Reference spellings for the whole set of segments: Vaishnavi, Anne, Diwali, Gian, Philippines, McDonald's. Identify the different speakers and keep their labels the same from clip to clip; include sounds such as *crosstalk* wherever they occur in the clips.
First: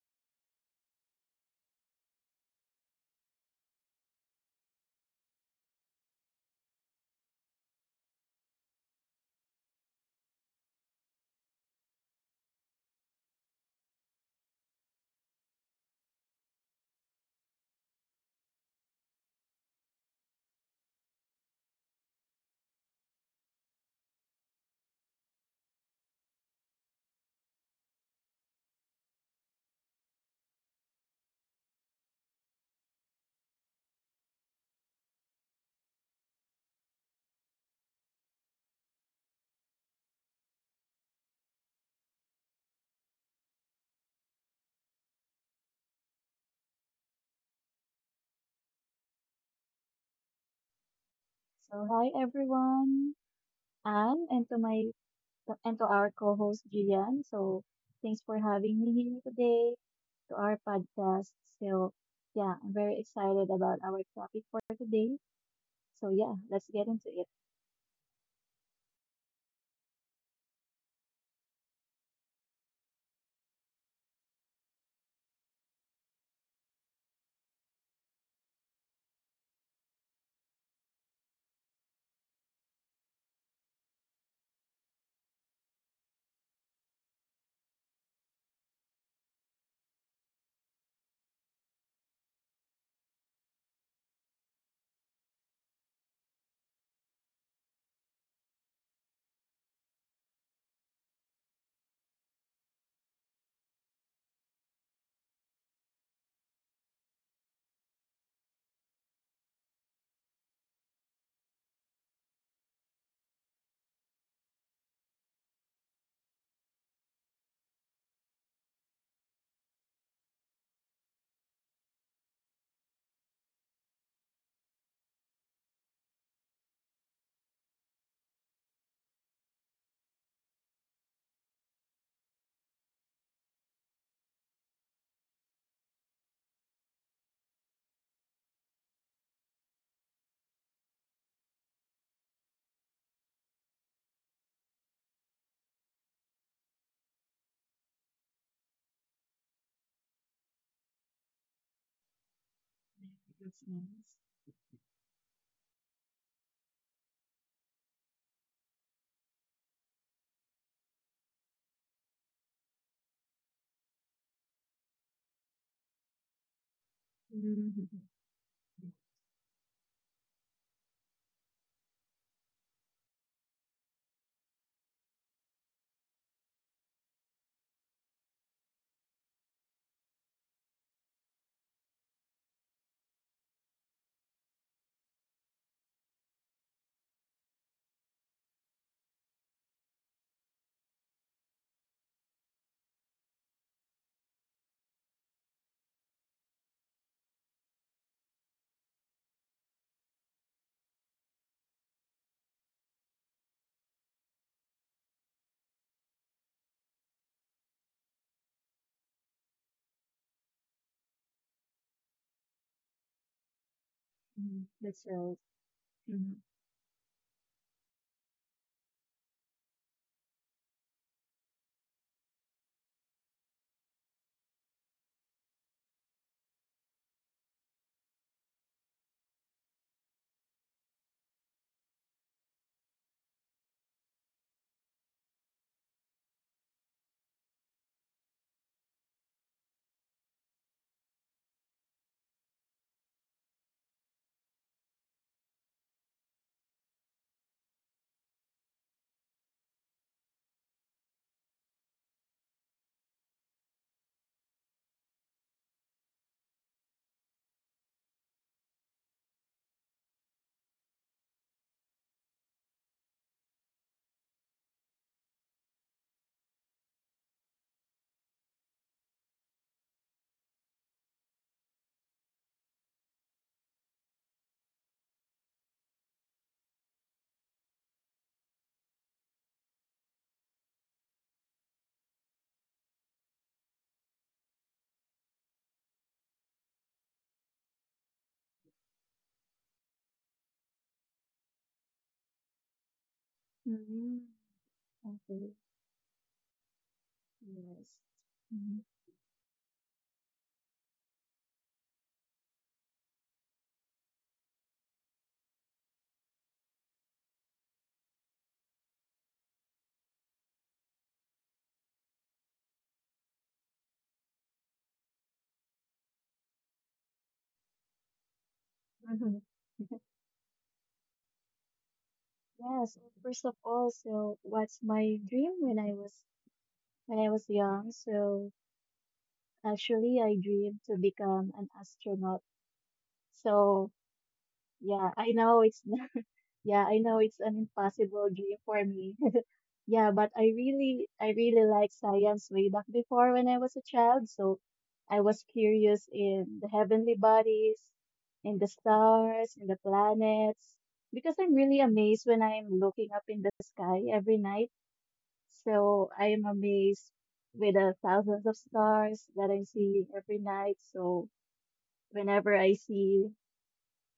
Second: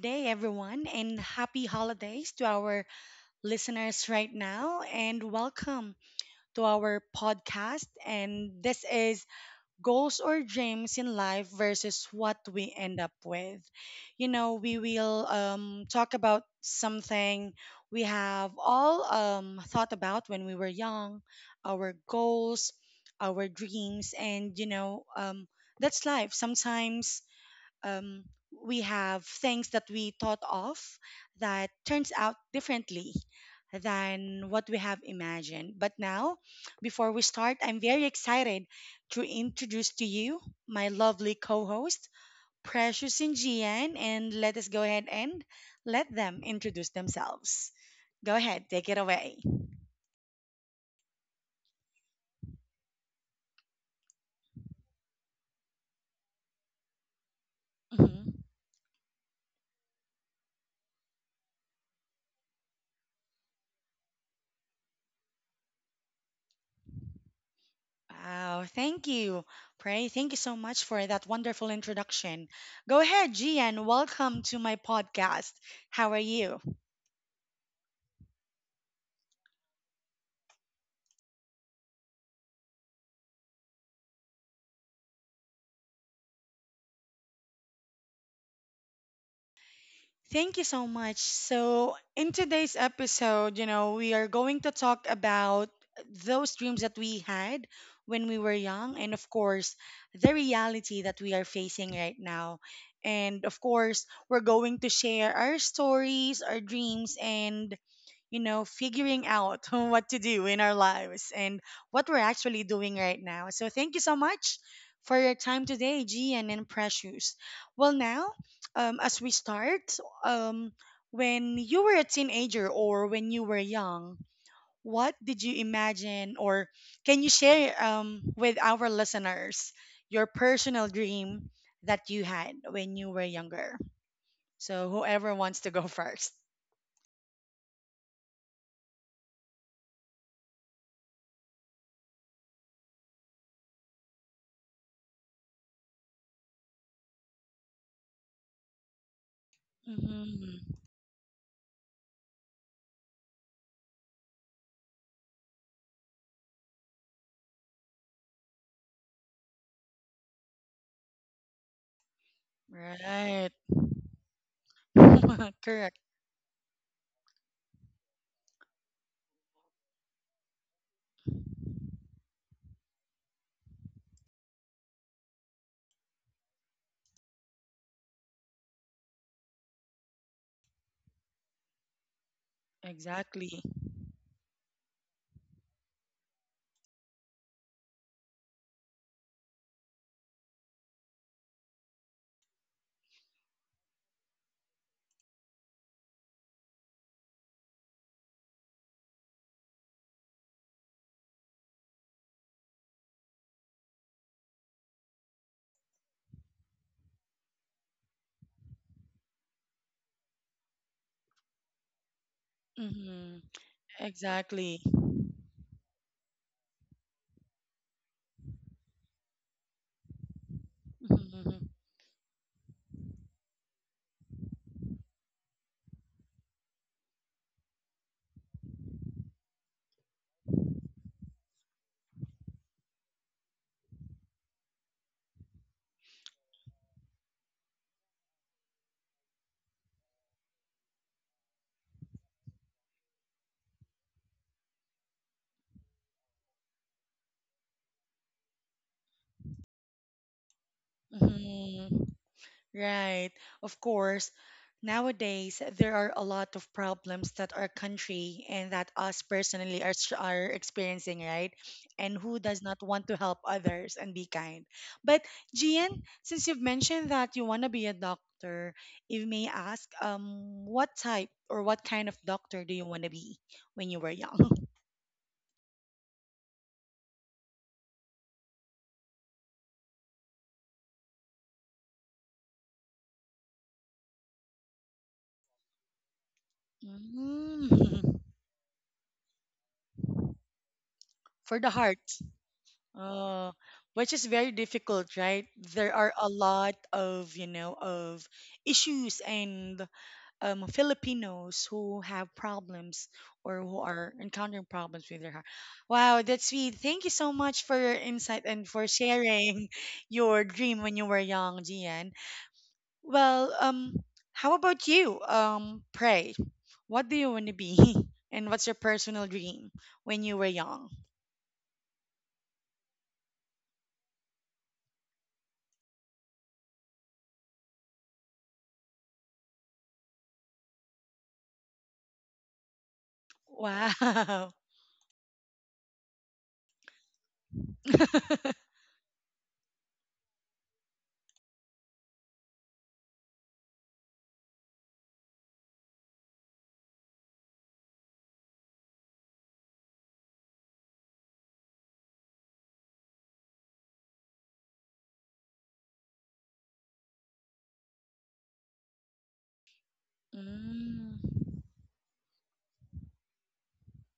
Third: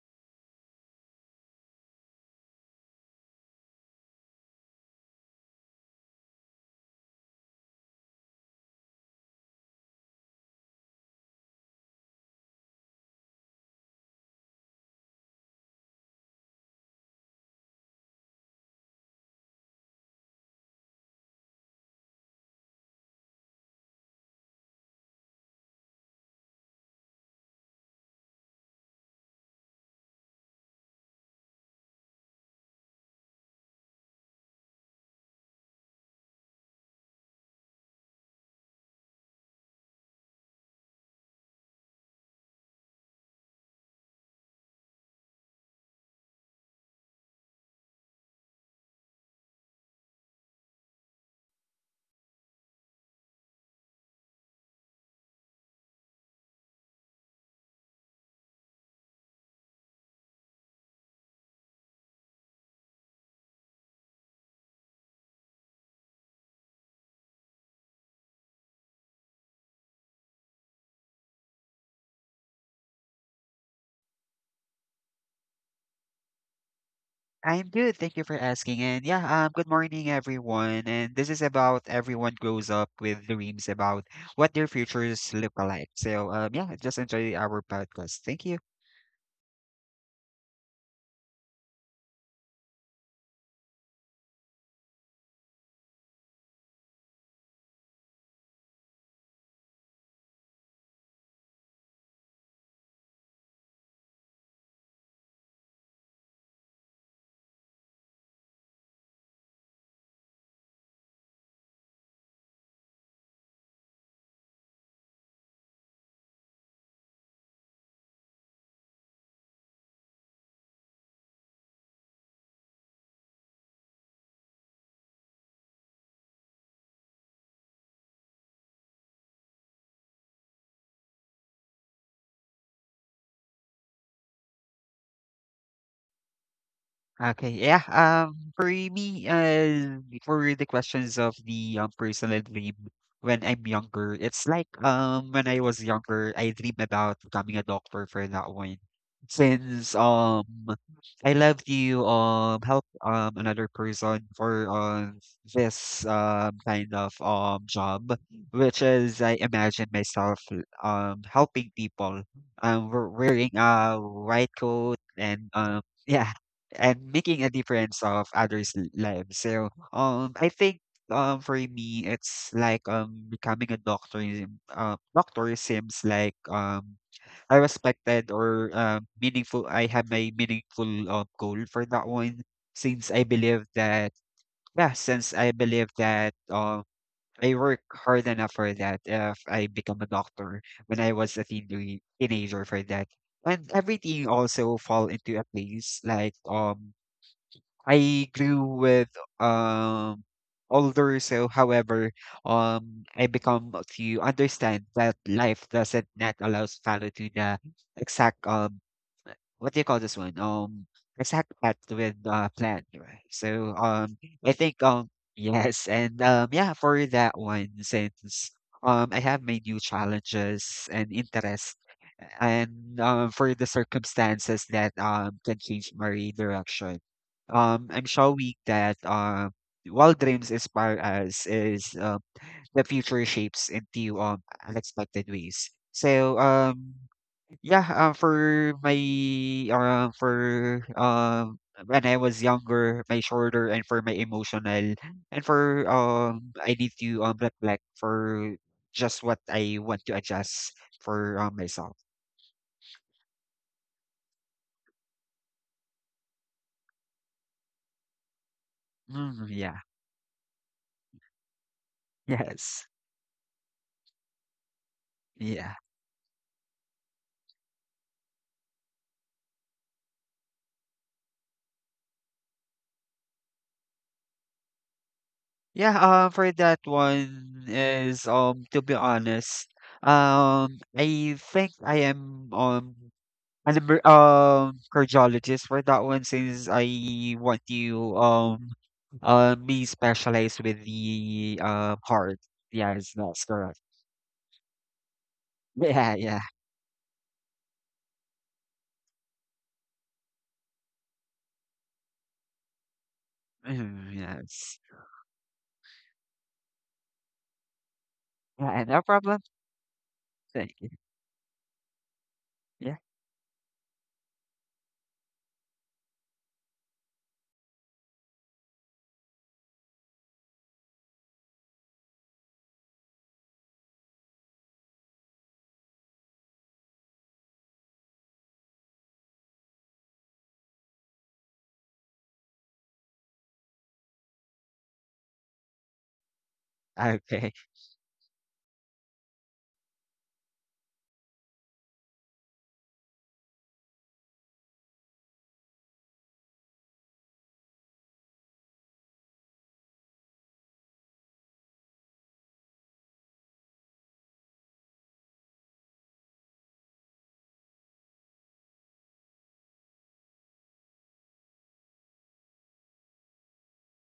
Speaker 1: day, everyone, and happy holidays to our listeners right now. And welcome to our podcast. And this is Goals or Dreams in Life versus What We End Up With. You know, we will talk about something we have all thought about when we were young our goals, our dreams, and that's life. Sometimes um, we have things that we thought of that turns out differently than what we have imagined. But now, before we start, I'm very excited to introduce to you my lovely co-host, Precious and Gian, and let us go ahead and let them introduce themselves. Go ahead, take it away.
Speaker 2: So hi everyone, Anne, and to my and to our co-host Gian. Thanks
Speaker 1: Mhm.
Speaker 2: for having me here today to our podcast. So yeah, I'm very excited about our topic for today. So, let's get into it.
Speaker 1: Wow, thank you, Pray. Thank you so much for that wonderful introduction. Go ahead, Gian. Welcome to my podcast. How are you?
Speaker 3: I'm good. Thank you for asking. And yeah, good morning, everyone. And this is about everyone grows up with dreams about what their futures look like. So, yeah, just enjoy our podcast. Thank you.
Speaker 1: Thank you so much. So, in today's episode, you know, we are going to talk about those dreams that we had when we were young, and of course, the reality that we are facing right now. And of course, we're going to share our stories, our dreams, and you know, figuring out *laughs* what to do in our lives and what we're actually doing right now. So thank you so much for your time today, Gian and Precious. Well, now, as we start, um, when you were a teenager or when you were young, what did you imagine or can you share with our listeners your personal dream that you had when you were younger? So whoever wants to go *laughs* 1st.
Speaker 3: Okay, yeah. For me, for the questions of the personal dream when I'm younger, it's like when I was younger, I dream about becoming a doctor for that one. Since
Speaker 1: Hmm.
Speaker 3: I love to help
Speaker 2: *laughs* That's
Speaker 3: another
Speaker 2: nice.
Speaker 3: person for this kind of job, which is I imagine myself helping people um wear-
Speaker 1: Right.
Speaker 3: wearing a white coat
Speaker 1: *laughs*
Speaker 3: and
Speaker 1: Correct.
Speaker 3: *laughs* yeah and making a
Speaker 2: Mm-hmm.
Speaker 3: difference of others' lives. So I think for me it's like becoming a doctor doctor seems like I respected or meaningful I have my meaningful goal for that one since I
Speaker 1: Exactly.
Speaker 3: believe that yeah since I believe that I work hard enough for that if I become a doctor when I was a teenager for that and everything also fall into a place like I grew with um older, so however, I become to understand that life doesn't not allows follow to the exact what do you call this one? Exact path with plan, right?
Speaker 1: Mm-hmm.
Speaker 3: So I
Speaker 1: Exactly.
Speaker 3: think
Speaker 2: That's right.
Speaker 3: *laughs* yes and yeah for that one since I have my new challenges and
Speaker 1: Mm-hmm.
Speaker 3: interests and for the circumstances that can change my direction I'm showing that while dreams inspire us, is the future shapes into unexpected ways. So yeah, for my for when I was younger, my shoulder and for my emotional and for I need to reflect for just what I want to adjust for
Speaker 1: Mm-hmm.
Speaker 3: myself.
Speaker 1: Right. Of course, nowadays there are a lot of problems that our country and that us
Speaker 3: Mm,
Speaker 1: personally
Speaker 3: yeah.
Speaker 1: are,
Speaker 3: *laughs*
Speaker 1: are experiencing, right? And who does not
Speaker 3: Yes.
Speaker 1: want to help others and be kind? But
Speaker 3: Yeah.
Speaker 1: Gian, since you've mentioned that you want to be a doctor, if may ask, what type or what kind of doctor do you want to be when you were young? *laughs*
Speaker 3: Yeah, for that one is to be honest, I think I am an cardiologist for that one since I want
Speaker 1: Mm.
Speaker 3: to be specialized with
Speaker 1: For
Speaker 3: the
Speaker 1: the heart.
Speaker 3: heart. Yes, that's
Speaker 1: Oh,
Speaker 3: correct.
Speaker 1: which
Speaker 3: *laughs*
Speaker 2: Mm-hmm.
Speaker 1: is very difficult, right?
Speaker 2: Okay.
Speaker 1: There are
Speaker 3: Yeah,
Speaker 1: a
Speaker 3: yeah.
Speaker 1: lot of, you know,
Speaker 2: Yes.
Speaker 1: of issues and Filipinos who have problems or who are
Speaker 3: Mhm,
Speaker 1: encountering
Speaker 3: yes.
Speaker 1: problems with their heart. Wow, that's sweet. Thank you so much for your insight and for
Speaker 3: Yeah, no problem.
Speaker 1: sharing *laughs* your
Speaker 3: Thank
Speaker 1: dream
Speaker 3: you.
Speaker 1: when you were young, Gian.
Speaker 3: Yeah.
Speaker 1: Well, how about you? Pray. What do you want to be? *laughs* And what's your personal
Speaker 2: Mhm.
Speaker 1: dream
Speaker 2: *laughs*
Speaker 1: when you were young?
Speaker 2: Yes, first of all, what's my dream when I was young? Actually, I dream to become an astronaut. So
Speaker 1: Wow.
Speaker 2: yeah, I know it's *laughs* yeah, I know it's
Speaker 3: Okay.
Speaker 2: an impossible dream
Speaker 1: *laughs*
Speaker 2: for me. *laughs* Yeah, but I really like science way back before when I was a child. So I was curious in the heavenly bodies, in the stars, in the planets because I'm really amazed when I'm looking up in the sky every night. So I am amazed with the thousands of stars that I'm seeing every night.
Speaker 1: Mm.
Speaker 2: So whenever I see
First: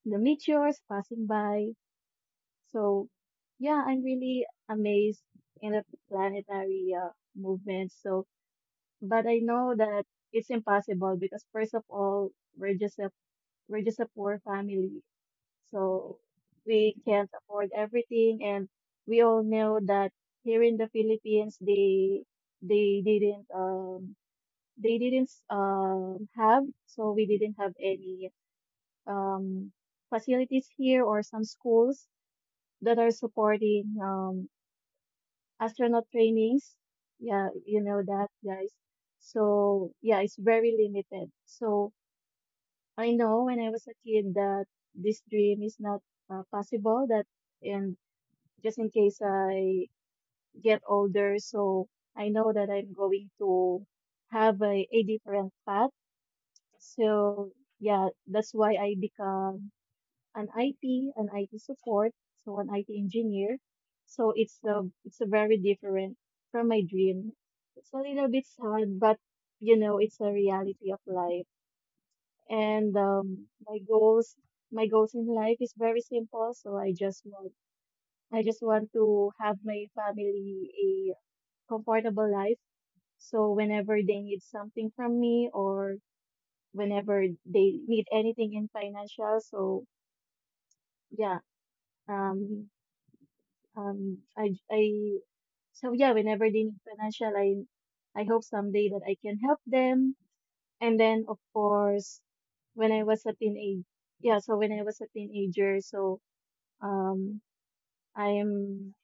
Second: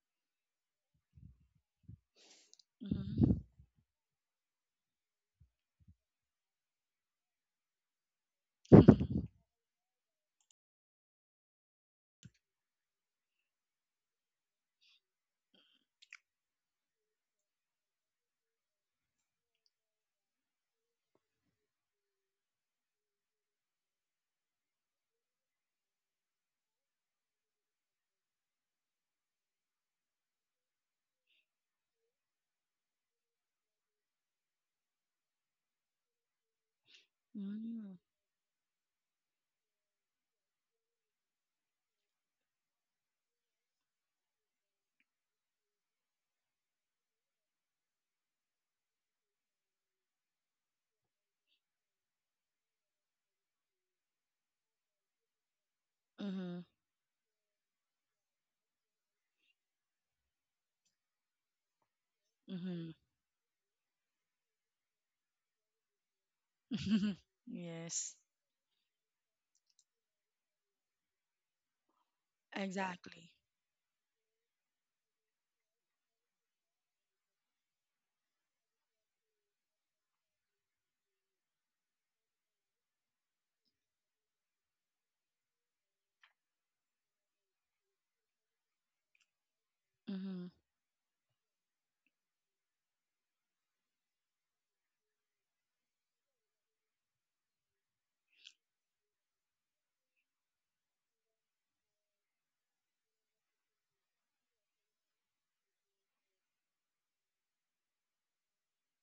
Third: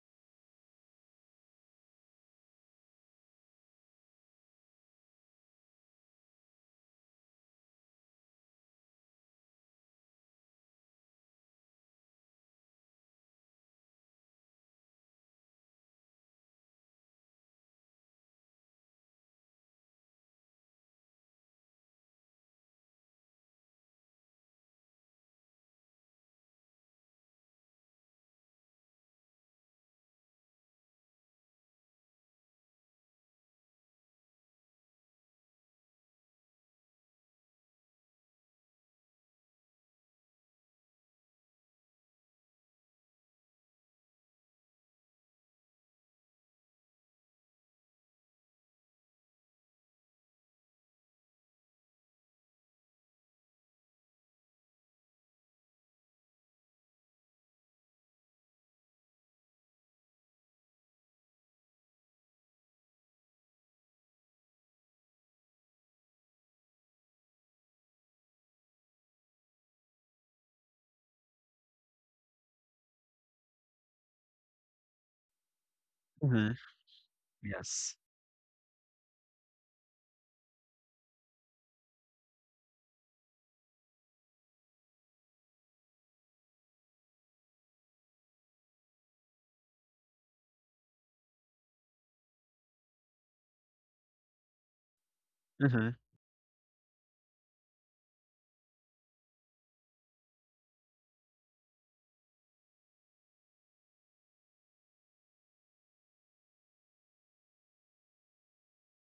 Speaker 2: the meteors passing by. So
Speaker 1: Mhm.
Speaker 2: yeah, I'm really amazed in the planetary movement. So but I
Speaker 1: *laughs*
Speaker 2: know that it's impossible because first of all, we're just a we're just a poor family, so we can't afford everything, and we all know that here in the Philippines, they didn't they didn't have so we didn't have any um, facilities here or some schools that are supporting astronaut trainings. Yeah, you
Speaker 1: Mm.
Speaker 2: know that, guys. So yeah, it's very limited. So I know when I was a kid that this dream is not possible, that, and just in case I get older, so I know that I'm going to have a different path.
Speaker 1: Mhm.
Speaker 2: So yeah, that's why I become an IT support, so an
Speaker 1: Mhm.
Speaker 2: IT engineer. So it's a very different from my
Speaker 1: *laughs*
Speaker 2: dream. It's a
Speaker 1: Yes,
Speaker 2: little bit sad, but you know it's a reality of life. And
Speaker 1: exactly.
Speaker 2: my goals in life is very simple.
Speaker 3: Hmm.
Speaker 2: So
Speaker 3: Yes.
Speaker 2: I just want to have my family a comfortable life. So whenever they need something from me or whenever they need anything in financial, so
Speaker 1: Mhm.
Speaker 2: yeah, um, Um, I, I,
Speaker 3: Hmm.
Speaker 2: whenever they need financial, I hope someday that I can help them. And then, of course, when I was a teenage, when I was a teenager, so um, I'm,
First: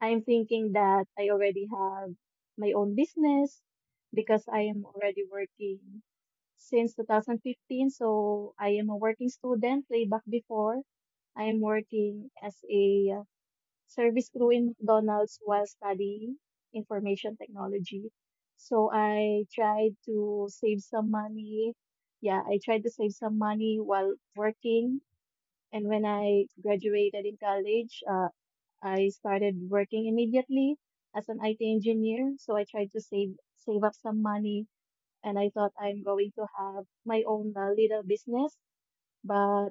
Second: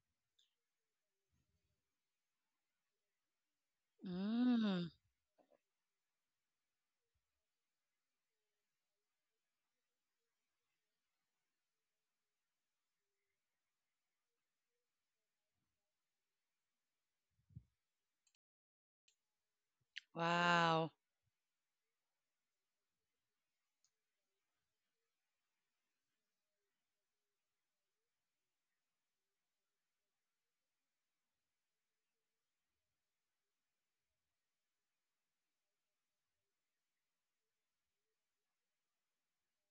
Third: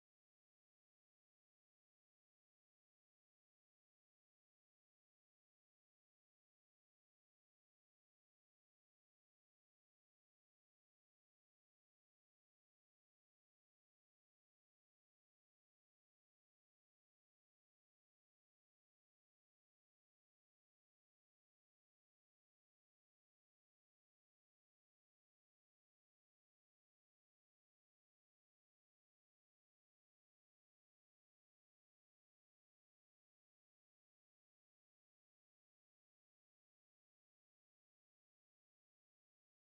Speaker 2: I'm thinking that I already have my own business because I am
Speaker 1: Mm.
Speaker 2: already working since 2015. So I am a working student way back before. I am working as a service crew in McDonald's while studying information technology. So I tried to save
Speaker 1: Wow.
Speaker 2: some money. Yeah, I tried to save some money while working. And when I graduated in college, I started working immediately as an IT engineer. So I tried to save up some money, and I thought I'm going to have my own little business. But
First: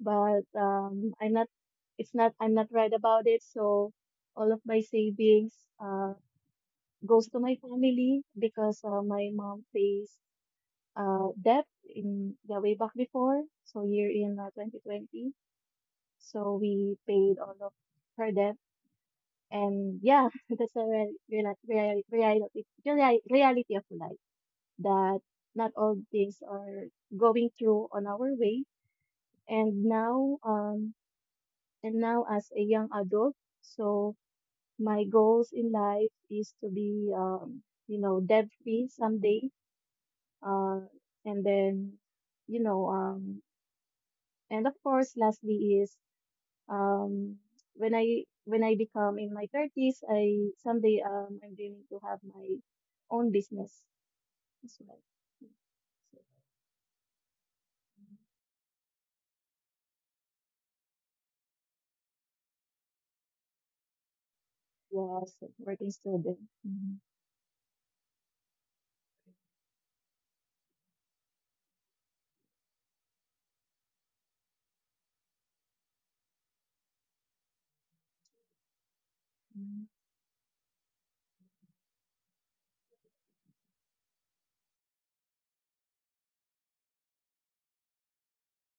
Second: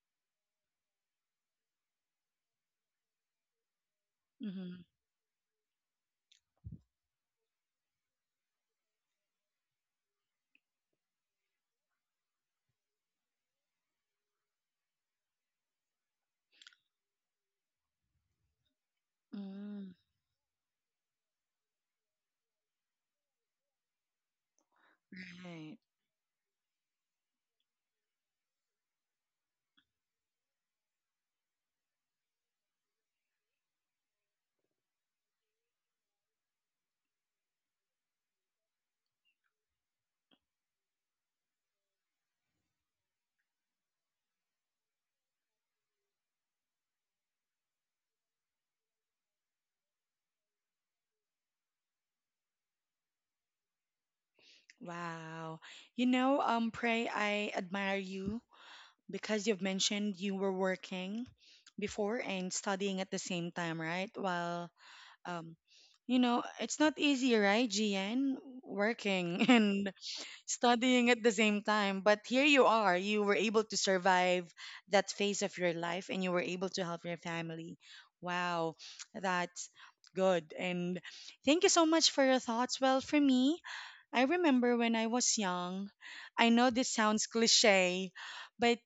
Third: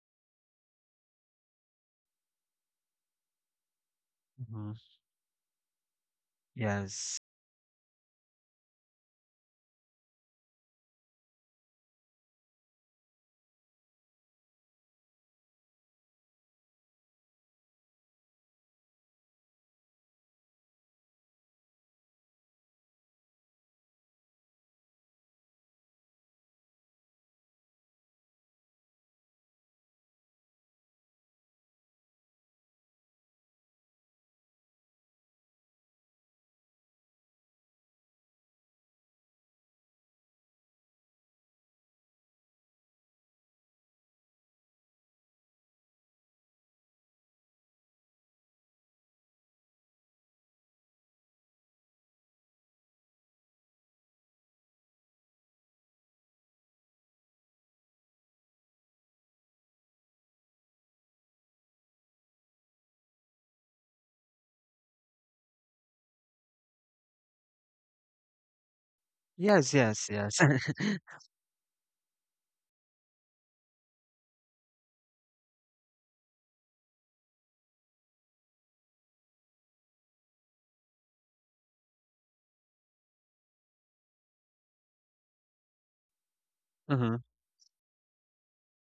Speaker 2: but I'm not. It's not. I'm not right about it. So all of
Speaker 3: Hmm.
Speaker 2: my
Speaker 1: Mhm.
Speaker 2: savings uh,
Speaker 3: Yes.
Speaker 2: goes to my family because my mom faced debt in the way back before. So year in 2020. So we paid all of her debt,
Speaker 1: Mm.
Speaker 2: and yeah, *laughs* that's a real, real, real, reality reali- reality of life, that not
Speaker 1: Right.
Speaker 2: all things are going through on our way. And now, as a young adult. So my goals in life is to be, you know, debt free someday. Uh, and then, you know, and of course, lastly is, um, when I become in my thirties, I someday I'm dreaming to have my own business as well.
Speaker 1: Wow. You
Speaker 2: So,
Speaker 1: know, Pray, I admire you because you've mentioned you were working before and studying at the same time, right? While
Speaker 2: was
Speaker 1: um,
Speaker 2: working student.
Speaker 1: it's not
Speaker 2: Mhm.
Speaker 1: easy, right, GN? Working *laughs*
Speaker 3: Yes,
Speaker 1: and
Speaker 3: yes, yes.
Speaker 1: studying
Speaker 3: *laughs*
Speaker 1: at the same time. But here you are. You were able to survive that phase of your life and you were able to help your family. Wow, that's
Speaker 2: Mm.
Speaker 1: good. And thank you so much for your thoughts. Well, for me, I remember when I was young. I know this
Speaker 3: Hmm.
Speaker 1: sounds cliche, but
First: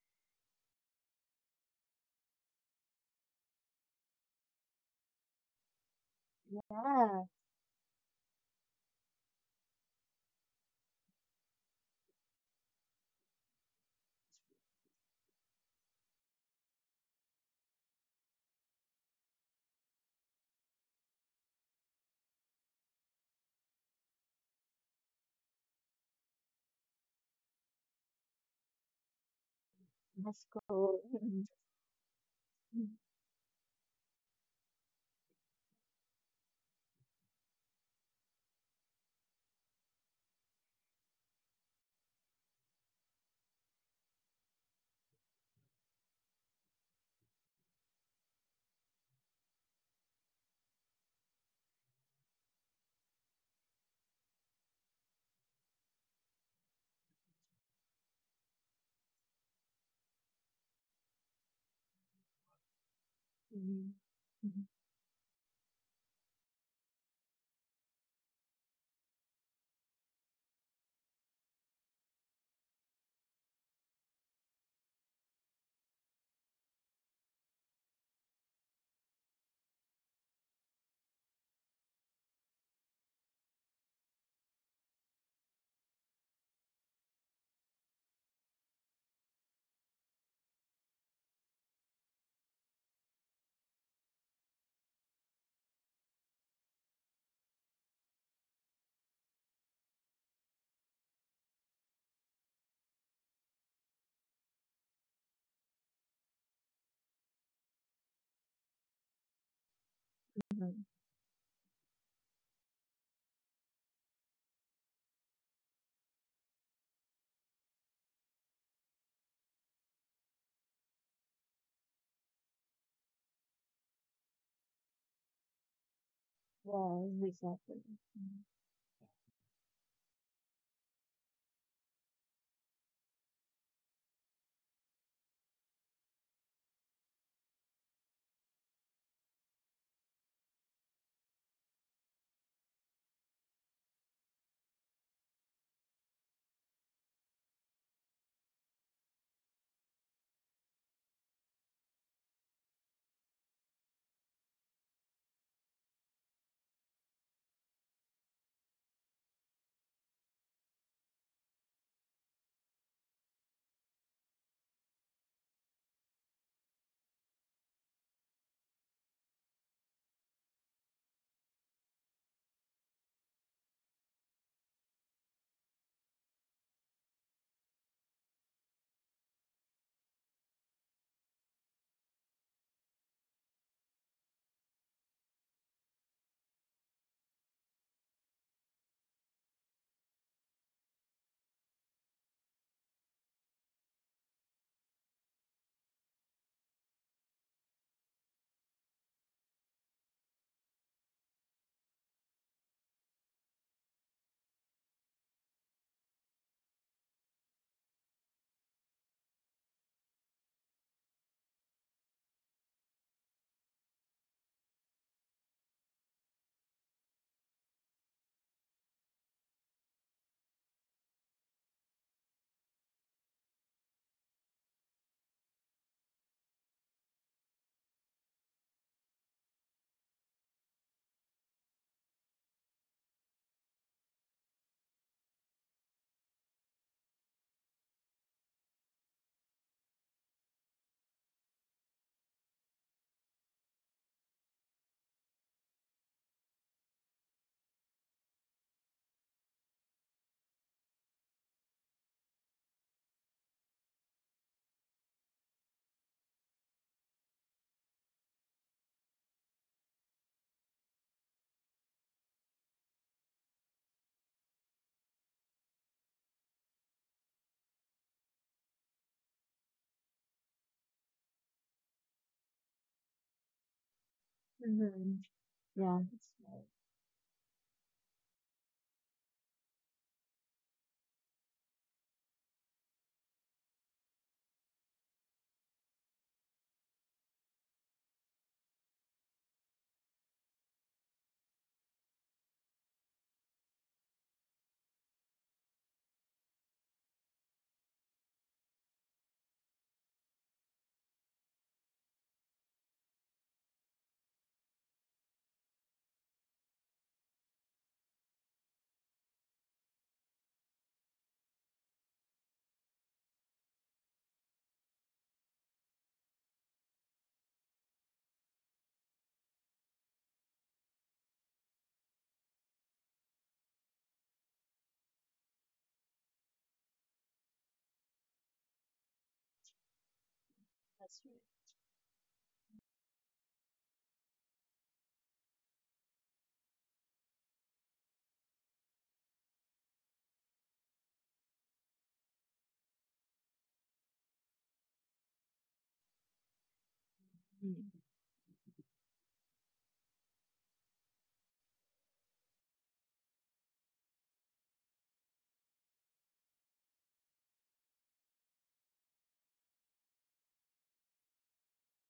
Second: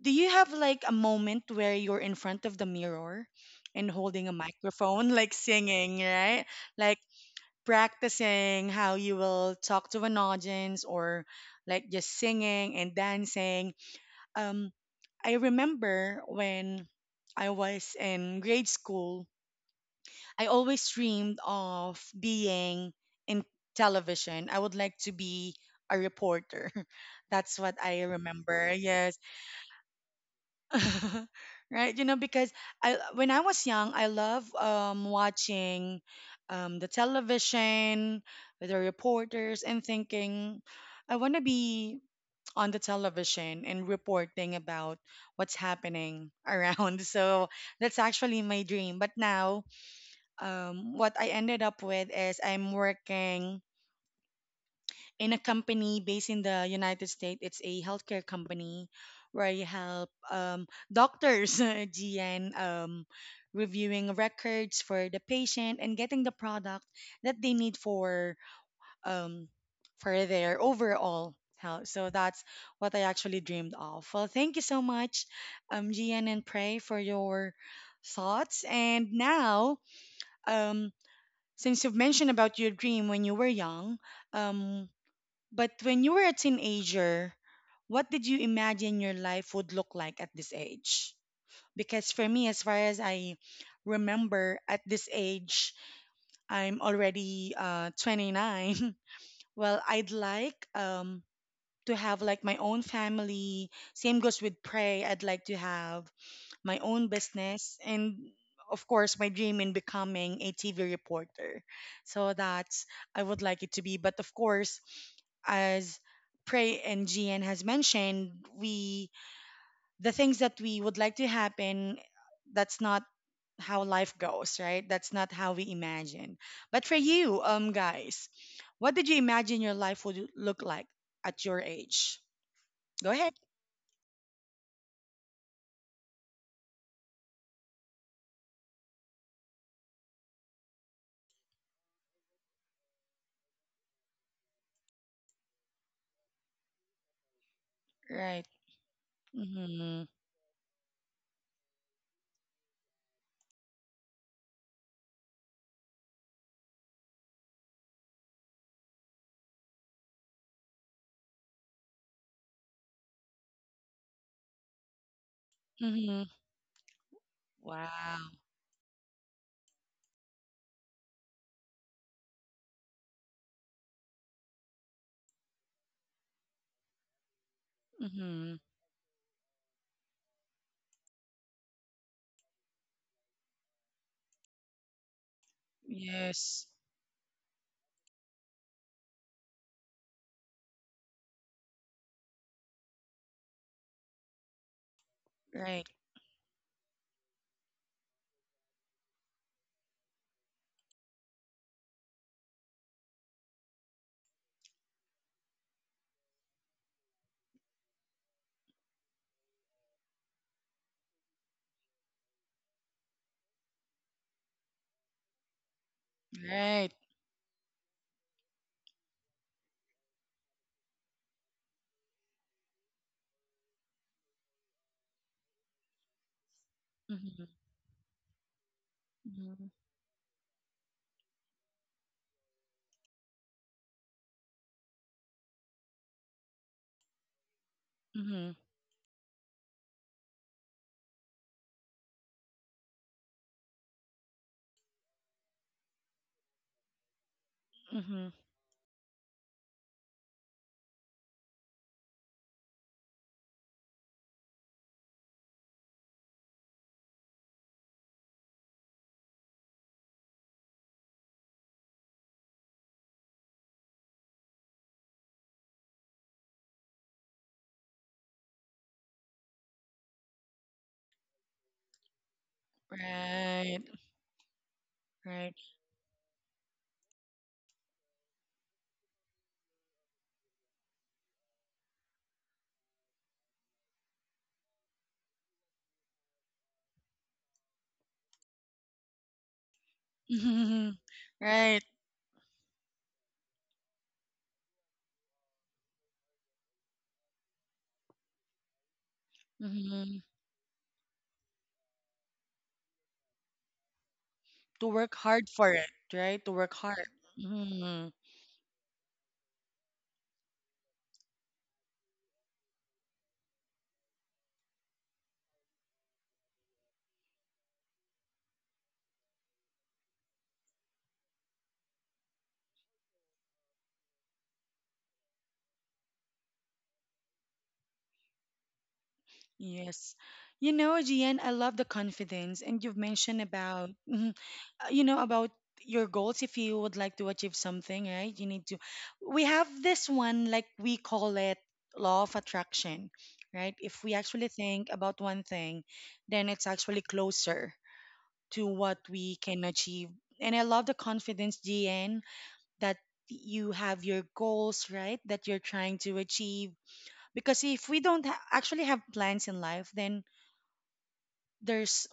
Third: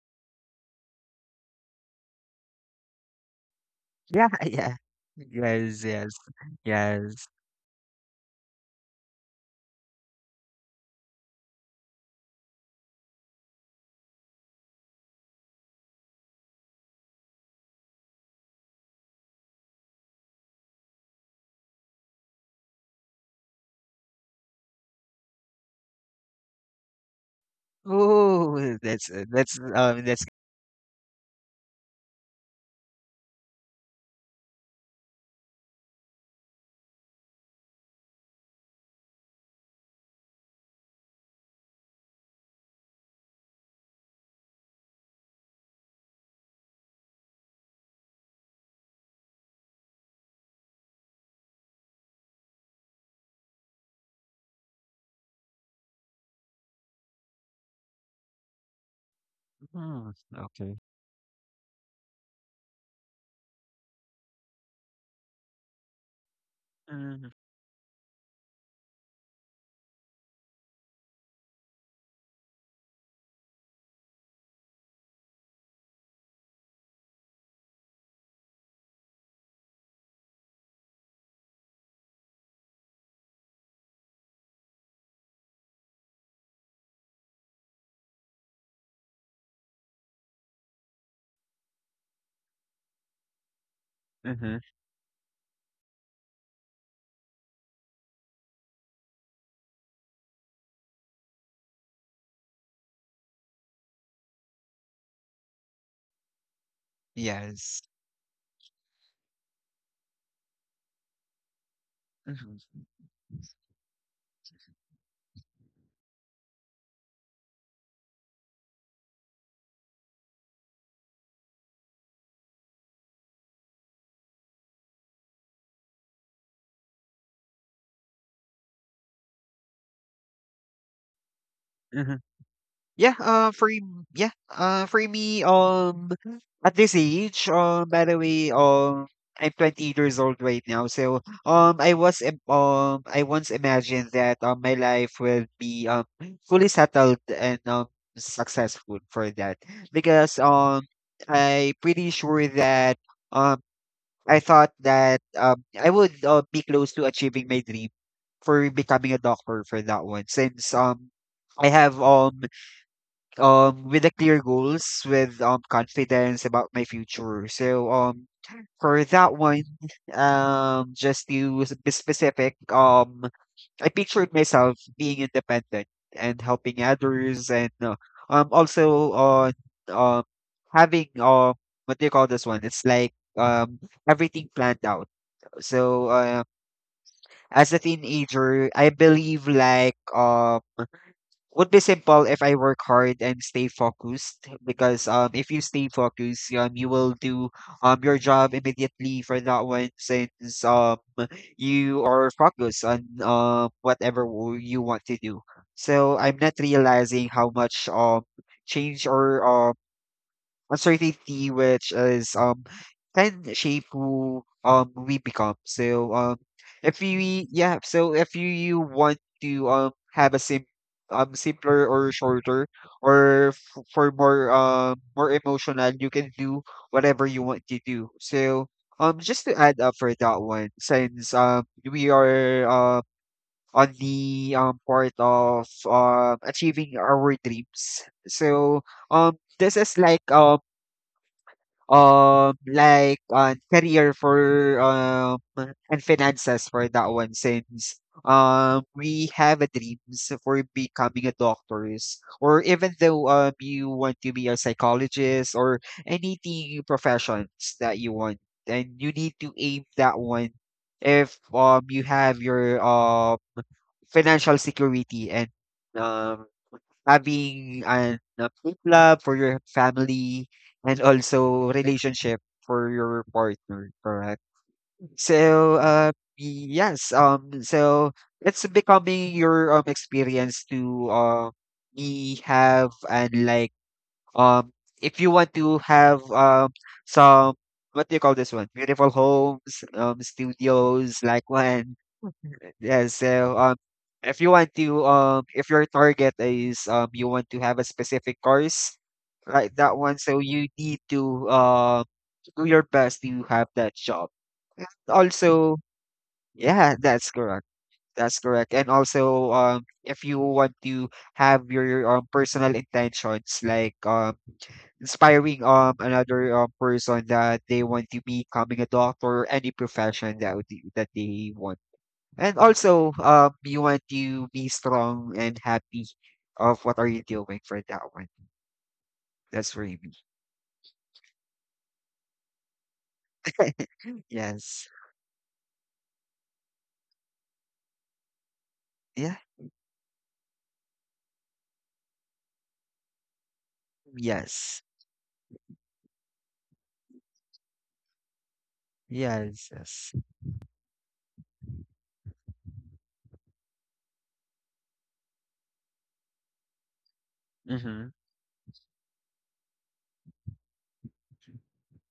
Speaker 1: do you have like a moment where you're in front of the mirror and
Speaker 3: Yeah,
Speaker 1: holding a
Speaker 3: *laughs* yeah.
Speaker 1: microphone, *laughs* like
Speaker 3: Yes,
Speaker 1: singing,
Speaker 3: yes,
Speaker 1: right? Like,
Speaker 2: Yeah,
Speaker 3: yes.
Speaker 1: practicing how you will talk to an audience or like just singing and dancing. Um, I remember when I was in grade school, I always dreamed of being in television. I would like to be a reporter. *laughs* That's what I remember.
Speaker 3: Oh,
Speaker 1: Yes.
Speaker 2: that's cool.
Speaker 1: *laughs*
Speaker 2: *laughs*
Speaker 1: Right, you know, because
Speaker 2: Mhm.
Speaker 1: I when I was young, I love watching the television with the reporters and thinking I want to be on the television and reporting about what's happening around. *laughs* So that's actually my dream. But now what I ended up with is I'm working in a company based in the United States. It's a healthcare company where you help
Speaker 3: mm, okay.
Speaker 1: doctors, *laughs* GN,
Speaker 2: Mhm.
Speaker 1: reviewing records for the patient and getting the product
Speaker 3: Mm-hmm.
Speaker 1: that they need um, for their overall health. So that's what I actually dreamed of. Well, thank you so much, GN and Prey, for your thoughts. And now, um, since you've mentioned about your dream when you were young, um, but when you were a teenager, what did you imagine your life would look like at this age? Because for me, as far as I
Speaker 3: Mm-hmm.
Speaker 1: remember, at this age, I'm already 29. *laughs* Well, I'd like to have like my own family. Same goes with Prey. I'd like to have my own business,
Speaker 3: Yes.
Speaker 1: and of course, my dream in becoming a TV
Speaker 2: Mhm.
Speaker 1: reporter. So
Speaker 3: Mm-hmm.
Speaker 1: that's I would like it to be. But of course, as Prey and GN has mentioned, we the things that we would like to happen, that's not how life goes, right? That's not how we imagine. But for
Speaker 2: Yeah,
Speaker 1: you,
Speaker 2: exactly.
Speaker 1: guys, what did you imagine your life would look like at your age?
Speaker 3: Mm-hmm.
Speaker 1: Go
Speaker 3: Yeah,
Speaker 1: ahead.
Speaker 3: for me, at this age, I'm 20 years old right now, so I once imagined that my life will be fully settled and
Speaker 1: Right.
Speaker 3: successful for that
Speaker 1: Mm-hmm.
Speaker 3: because I'm pretty sure that um, I thought that I would be close to achieving my dream for becoming a doctor for that one since I have with the clear goals with
Speaker 1: Mm-hmm.
Speaker 3: confidence about my future so
Speaker 1: Wow.
Speaker 3: for that one just to be specific I pictured myself being independent and helping others and
Speaker 1: Mm-hmm.
Speaker 3: also on um having what do you call this one? It's like everything planned out so
Speaker 1: Yes.
Speaker 3: as a teenager I believe like would be simple if I work hard and stay focused because if you
Speaker 1: Right.
Speaker 3: stay focused you will do your job immediately for that one since you are focused on whatever you want to do. So I'm not realizing how much change or uncertainty which is can shape who we become. So
Speaker 1: Right.
Speaker 3: if you if you want to have a simpler or shorter or for more more emotional you can do whatever you
Speaker 1: Mm-hmm.
Speaker 3: want to do. So just to
Speaker 1: Mm-hmm.
Speaker 3: add up for that one since we are on the part of achieving our dreams.
Speaker 1: Mm-hmm.
Speaker 3: So this is like career for and finances for that one since
Speaker 1: Mm-hmm.
Speaker 3: we have a dreams for becoming a doctors or even though you want to be a psychologist or anything professions that you want and you need to aim that one if you have your financial security and um having an a food lab for your family and also relationship for your
Speaker 1: Right.
Speaker 3: partner, correct?
Speaker 2: Mm-hmm.
Speaker 1: Right.
Speaker 3: So,
Speaker 2: Yeah. That's right.
Speaker 3: yes, so it's becoming your experience to be have and like um if you want to have some what do you call this one? Beautiful homes,
Speaker 1: Mm-hmm.
Speaker 3: studios, like
Speaker 1: Right.
Speaker 3: one. Yeah, so if you want to if your target is you want to have a specific course like that one,
Speaker 1: Mm-hmm.
Speaker 3: so you need to do your best to have that job.
Speaker 1: To work hard for
Speaker 3: Also,
Speaker 1: it, right? To work
Speaker 3: yeah,
Speaker 1: hard.
Speaker 3: that's correct.
Speaker 1: Mm-hmm.
Speaker 3: That's correct. And also, if you want to have your personal intentions, like inspiring another person that they want to be becoming a doctor, any profession that would, that they want. And also, you want to be strong and happy of what are you doing for that one. That's for me.
Speaker 1: Yes. You know,
Speaker 2: That's
Speaker 1: Gian,
Speaker 2: right.
Speaker 1: I love the confidence and you've mentioned
Speaker 3: *laughs* Yes.
Speaker 1: about your goals if you would like to achieve something, right? You need to
Speaker 3: Yeah.
Speaker 1: we have this one like we call it law of attraction, right? If we actually
Speaker 3: Yes.
Speaker 1: think about one thing, then it's actually closer
Speaker 2: Mm.
Speaker 1: to what we can
Speaker 3: Yes.
Speaker 1: achieve.
Speaker 3: Yes.
Speaker 1: And I love the confidence, Gian, that you have your goals, right? That you're trying to achieve because if we
Speaker 3: Mm-hmm.
Speaker 1: don't actually have plans in life then there's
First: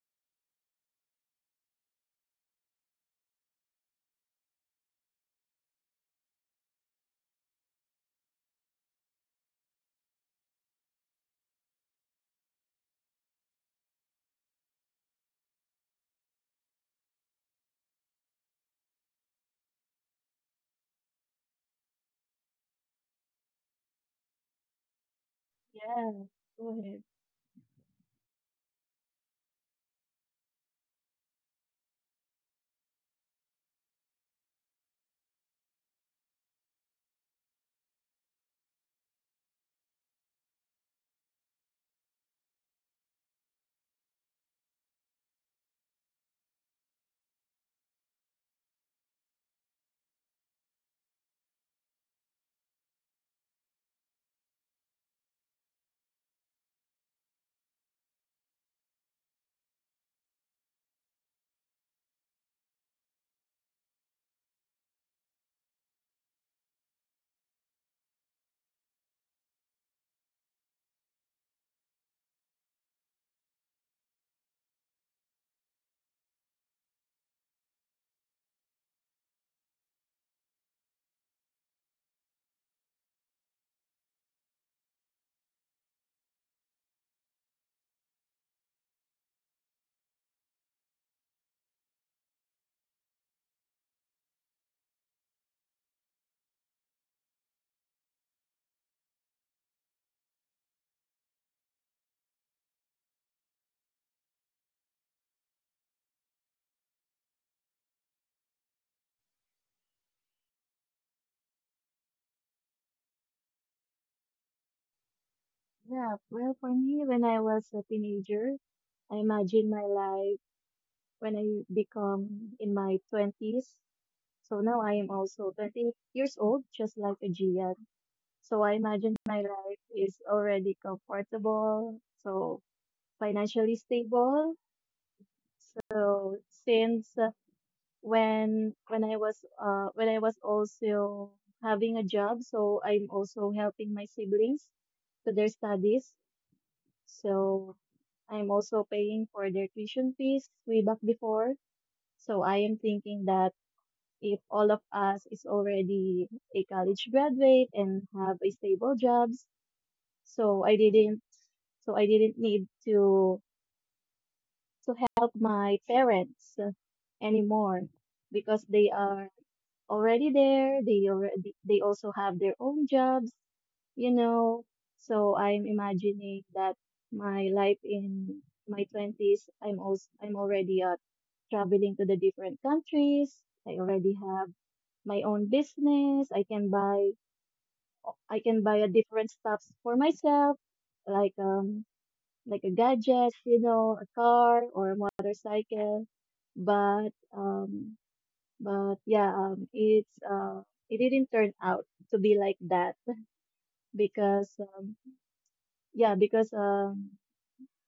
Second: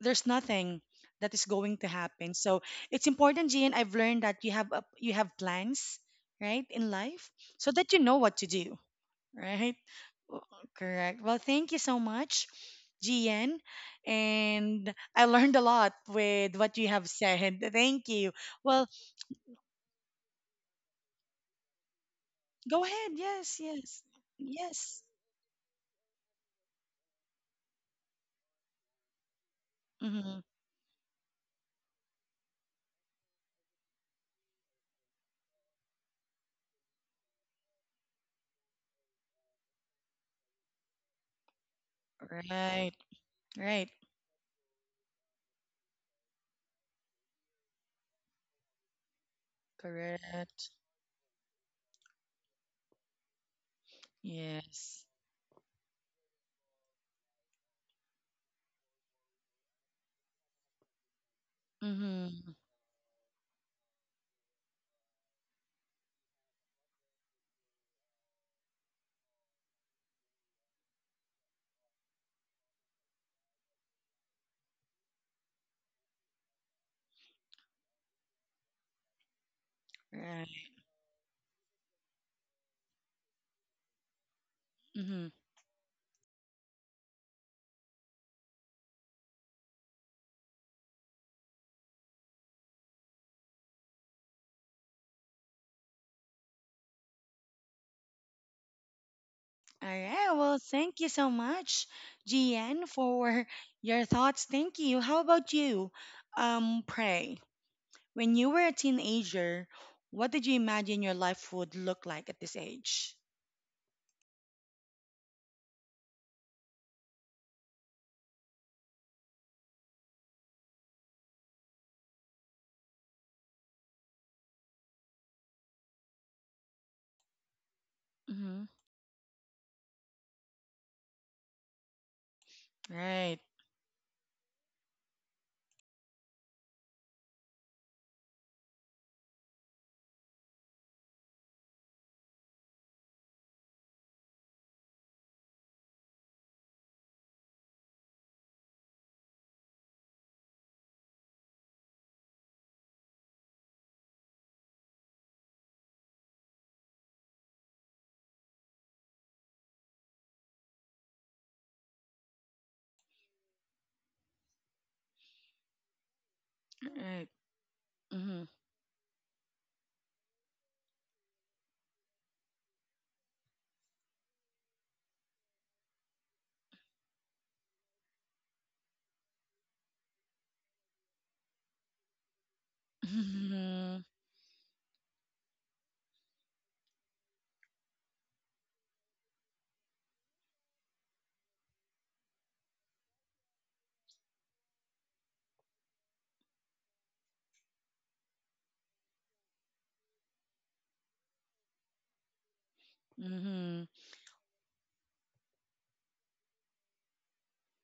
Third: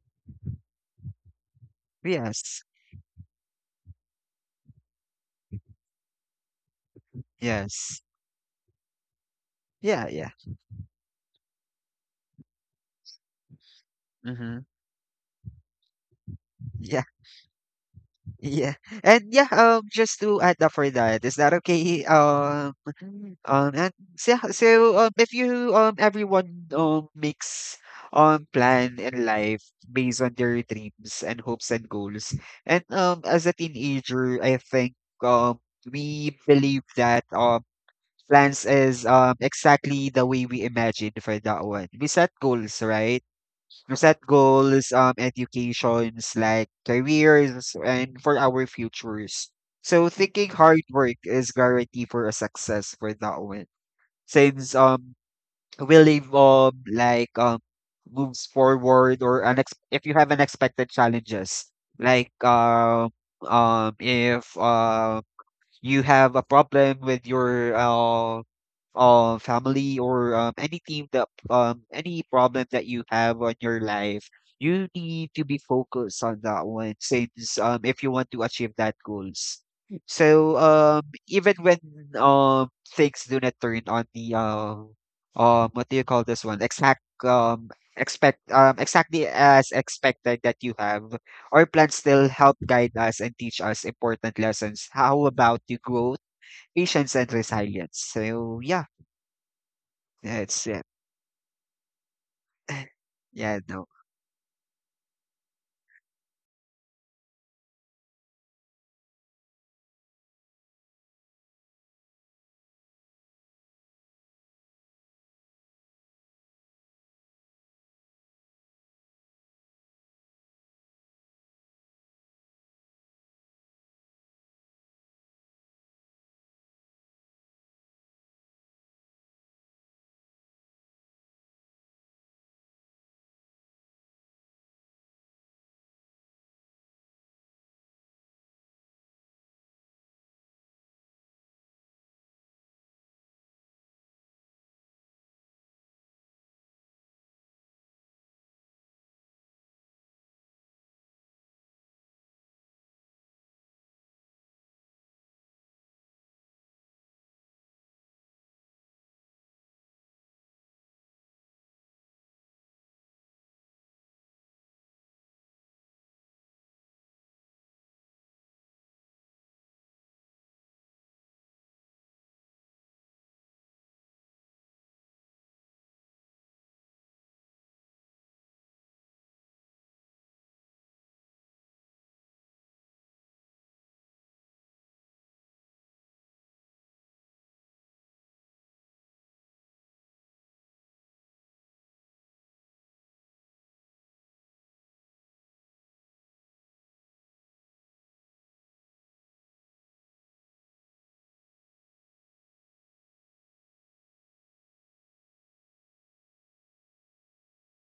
Speaker 1: there's nothing that is going to happen. So
Speaker 3: Yes.
Speaker 1: it's important, Gian. I've learned that you have plans, right, in life, so that
Speaker 3: Yes.
Speaker 1: you know what to do, *laughs* right?
Speaker 3: Yeah, yeah.
Speaker 1: W- Correct. Well, thank you so much, Gian,
Speaker 3: Mm-hmm.
Speaker 1: and I learned a lot with what you
Speaker 3: Yeah,
Speaker 1: have said. Thank you.
Speaker 3: *laughs* yeah.
Speaker 1: Well,
Speaker 3: And yeah, just to add up for that, is that okay?
Speaker 1: go ahead. Yes,
Speaker 3: And
Speaker 1: yes,
Speaker 3: so, so
Speaker 1: yes.
Speaker 3: um if you
Speaker 2: Yeah.
Speaker 3: everyone
Speaker 2: Go ahead.
Speaker 3: makes plan in life based on
Speaker 1: Mm-hmm.
Speaker 3: their dreams and hopes and goals. And as a teenager, I think um we believe that plans is exactly the way we imagined for that one. We set goals,
Speaker 1: Right,
Speaker 3: right?
Speaker 1: right,
Speaker 3: We set goals, educations like careers and for our futures. So thinking
Speaker 1: correct.
Speaker 3: hard work is guarantee for a success for that one. Since
Speaker 1: Yes.
Speaker 3: we live like moves forward or if you have unexpected challenges like
Speaker 1: Mm-hmm.
Speaker 3: if you have a problem with your family or any team that any problem that you have on your life, you need to be focused on that one since if you want to achieve that goals. So
Speaker 1: Right.
Speaker 3: even when um, things do not turn on the
Speaker 1: Mm-hmm.
Speaker 3: what do you call this one? Exactly as expected that you have. Our plans still help guide us and teach us important lessons. How about the growth, patience, and resilience? So yeah.
Speaker 1: All right. Well,
Speaker 3: That's it.
Speaker 1: thank you so much, GN,
Speaker 3: *laughs*
Speaker 1: for
Speaker 3: Yeah, no.
Speaker 1: your thoughts. Thank you. How about you, Pray? When you were a teenager, what did you imagine your life would look like at this age?
Speaker 2: Yeah, well, for me, when I was a teenager, I imagine my life when I become in my 20s. So now I am also 20 years old, just like a Gian. So
Speaker 1: Mm-hmm.
Speaker 2: I imagine my life is already comfortable, so
Speaker 1: Right.
Speaker 2: financially stable. So since when I was also having a job, so I'm also helping my siblings to their studies. So I'm also paying for their tuition fees way back before. So I am thinking that if all of us is already a college graduate and have a stable jobs, so I didn't so I didn't need to to help my parents
Speaker 1: Right.
Speaker 2: anymore
Speaker 1: Mm-hmm.
Speaker 2: because they are already there. They also have their own jobs, you know. So I'm imagining that my life in my 20s, I'm already traveling to the different countries. I
Speaker 1: Mm-hmm.
Speaker 2: already have my own business. I can buy a different stuffs for myself, like um like a gadget, you know, a car or a motorcycle. But but yeah, um, it's uh, it didn't turn out to be like that
Speaker 1: Mm-hmm.
Speaker 2: because yeah, because um,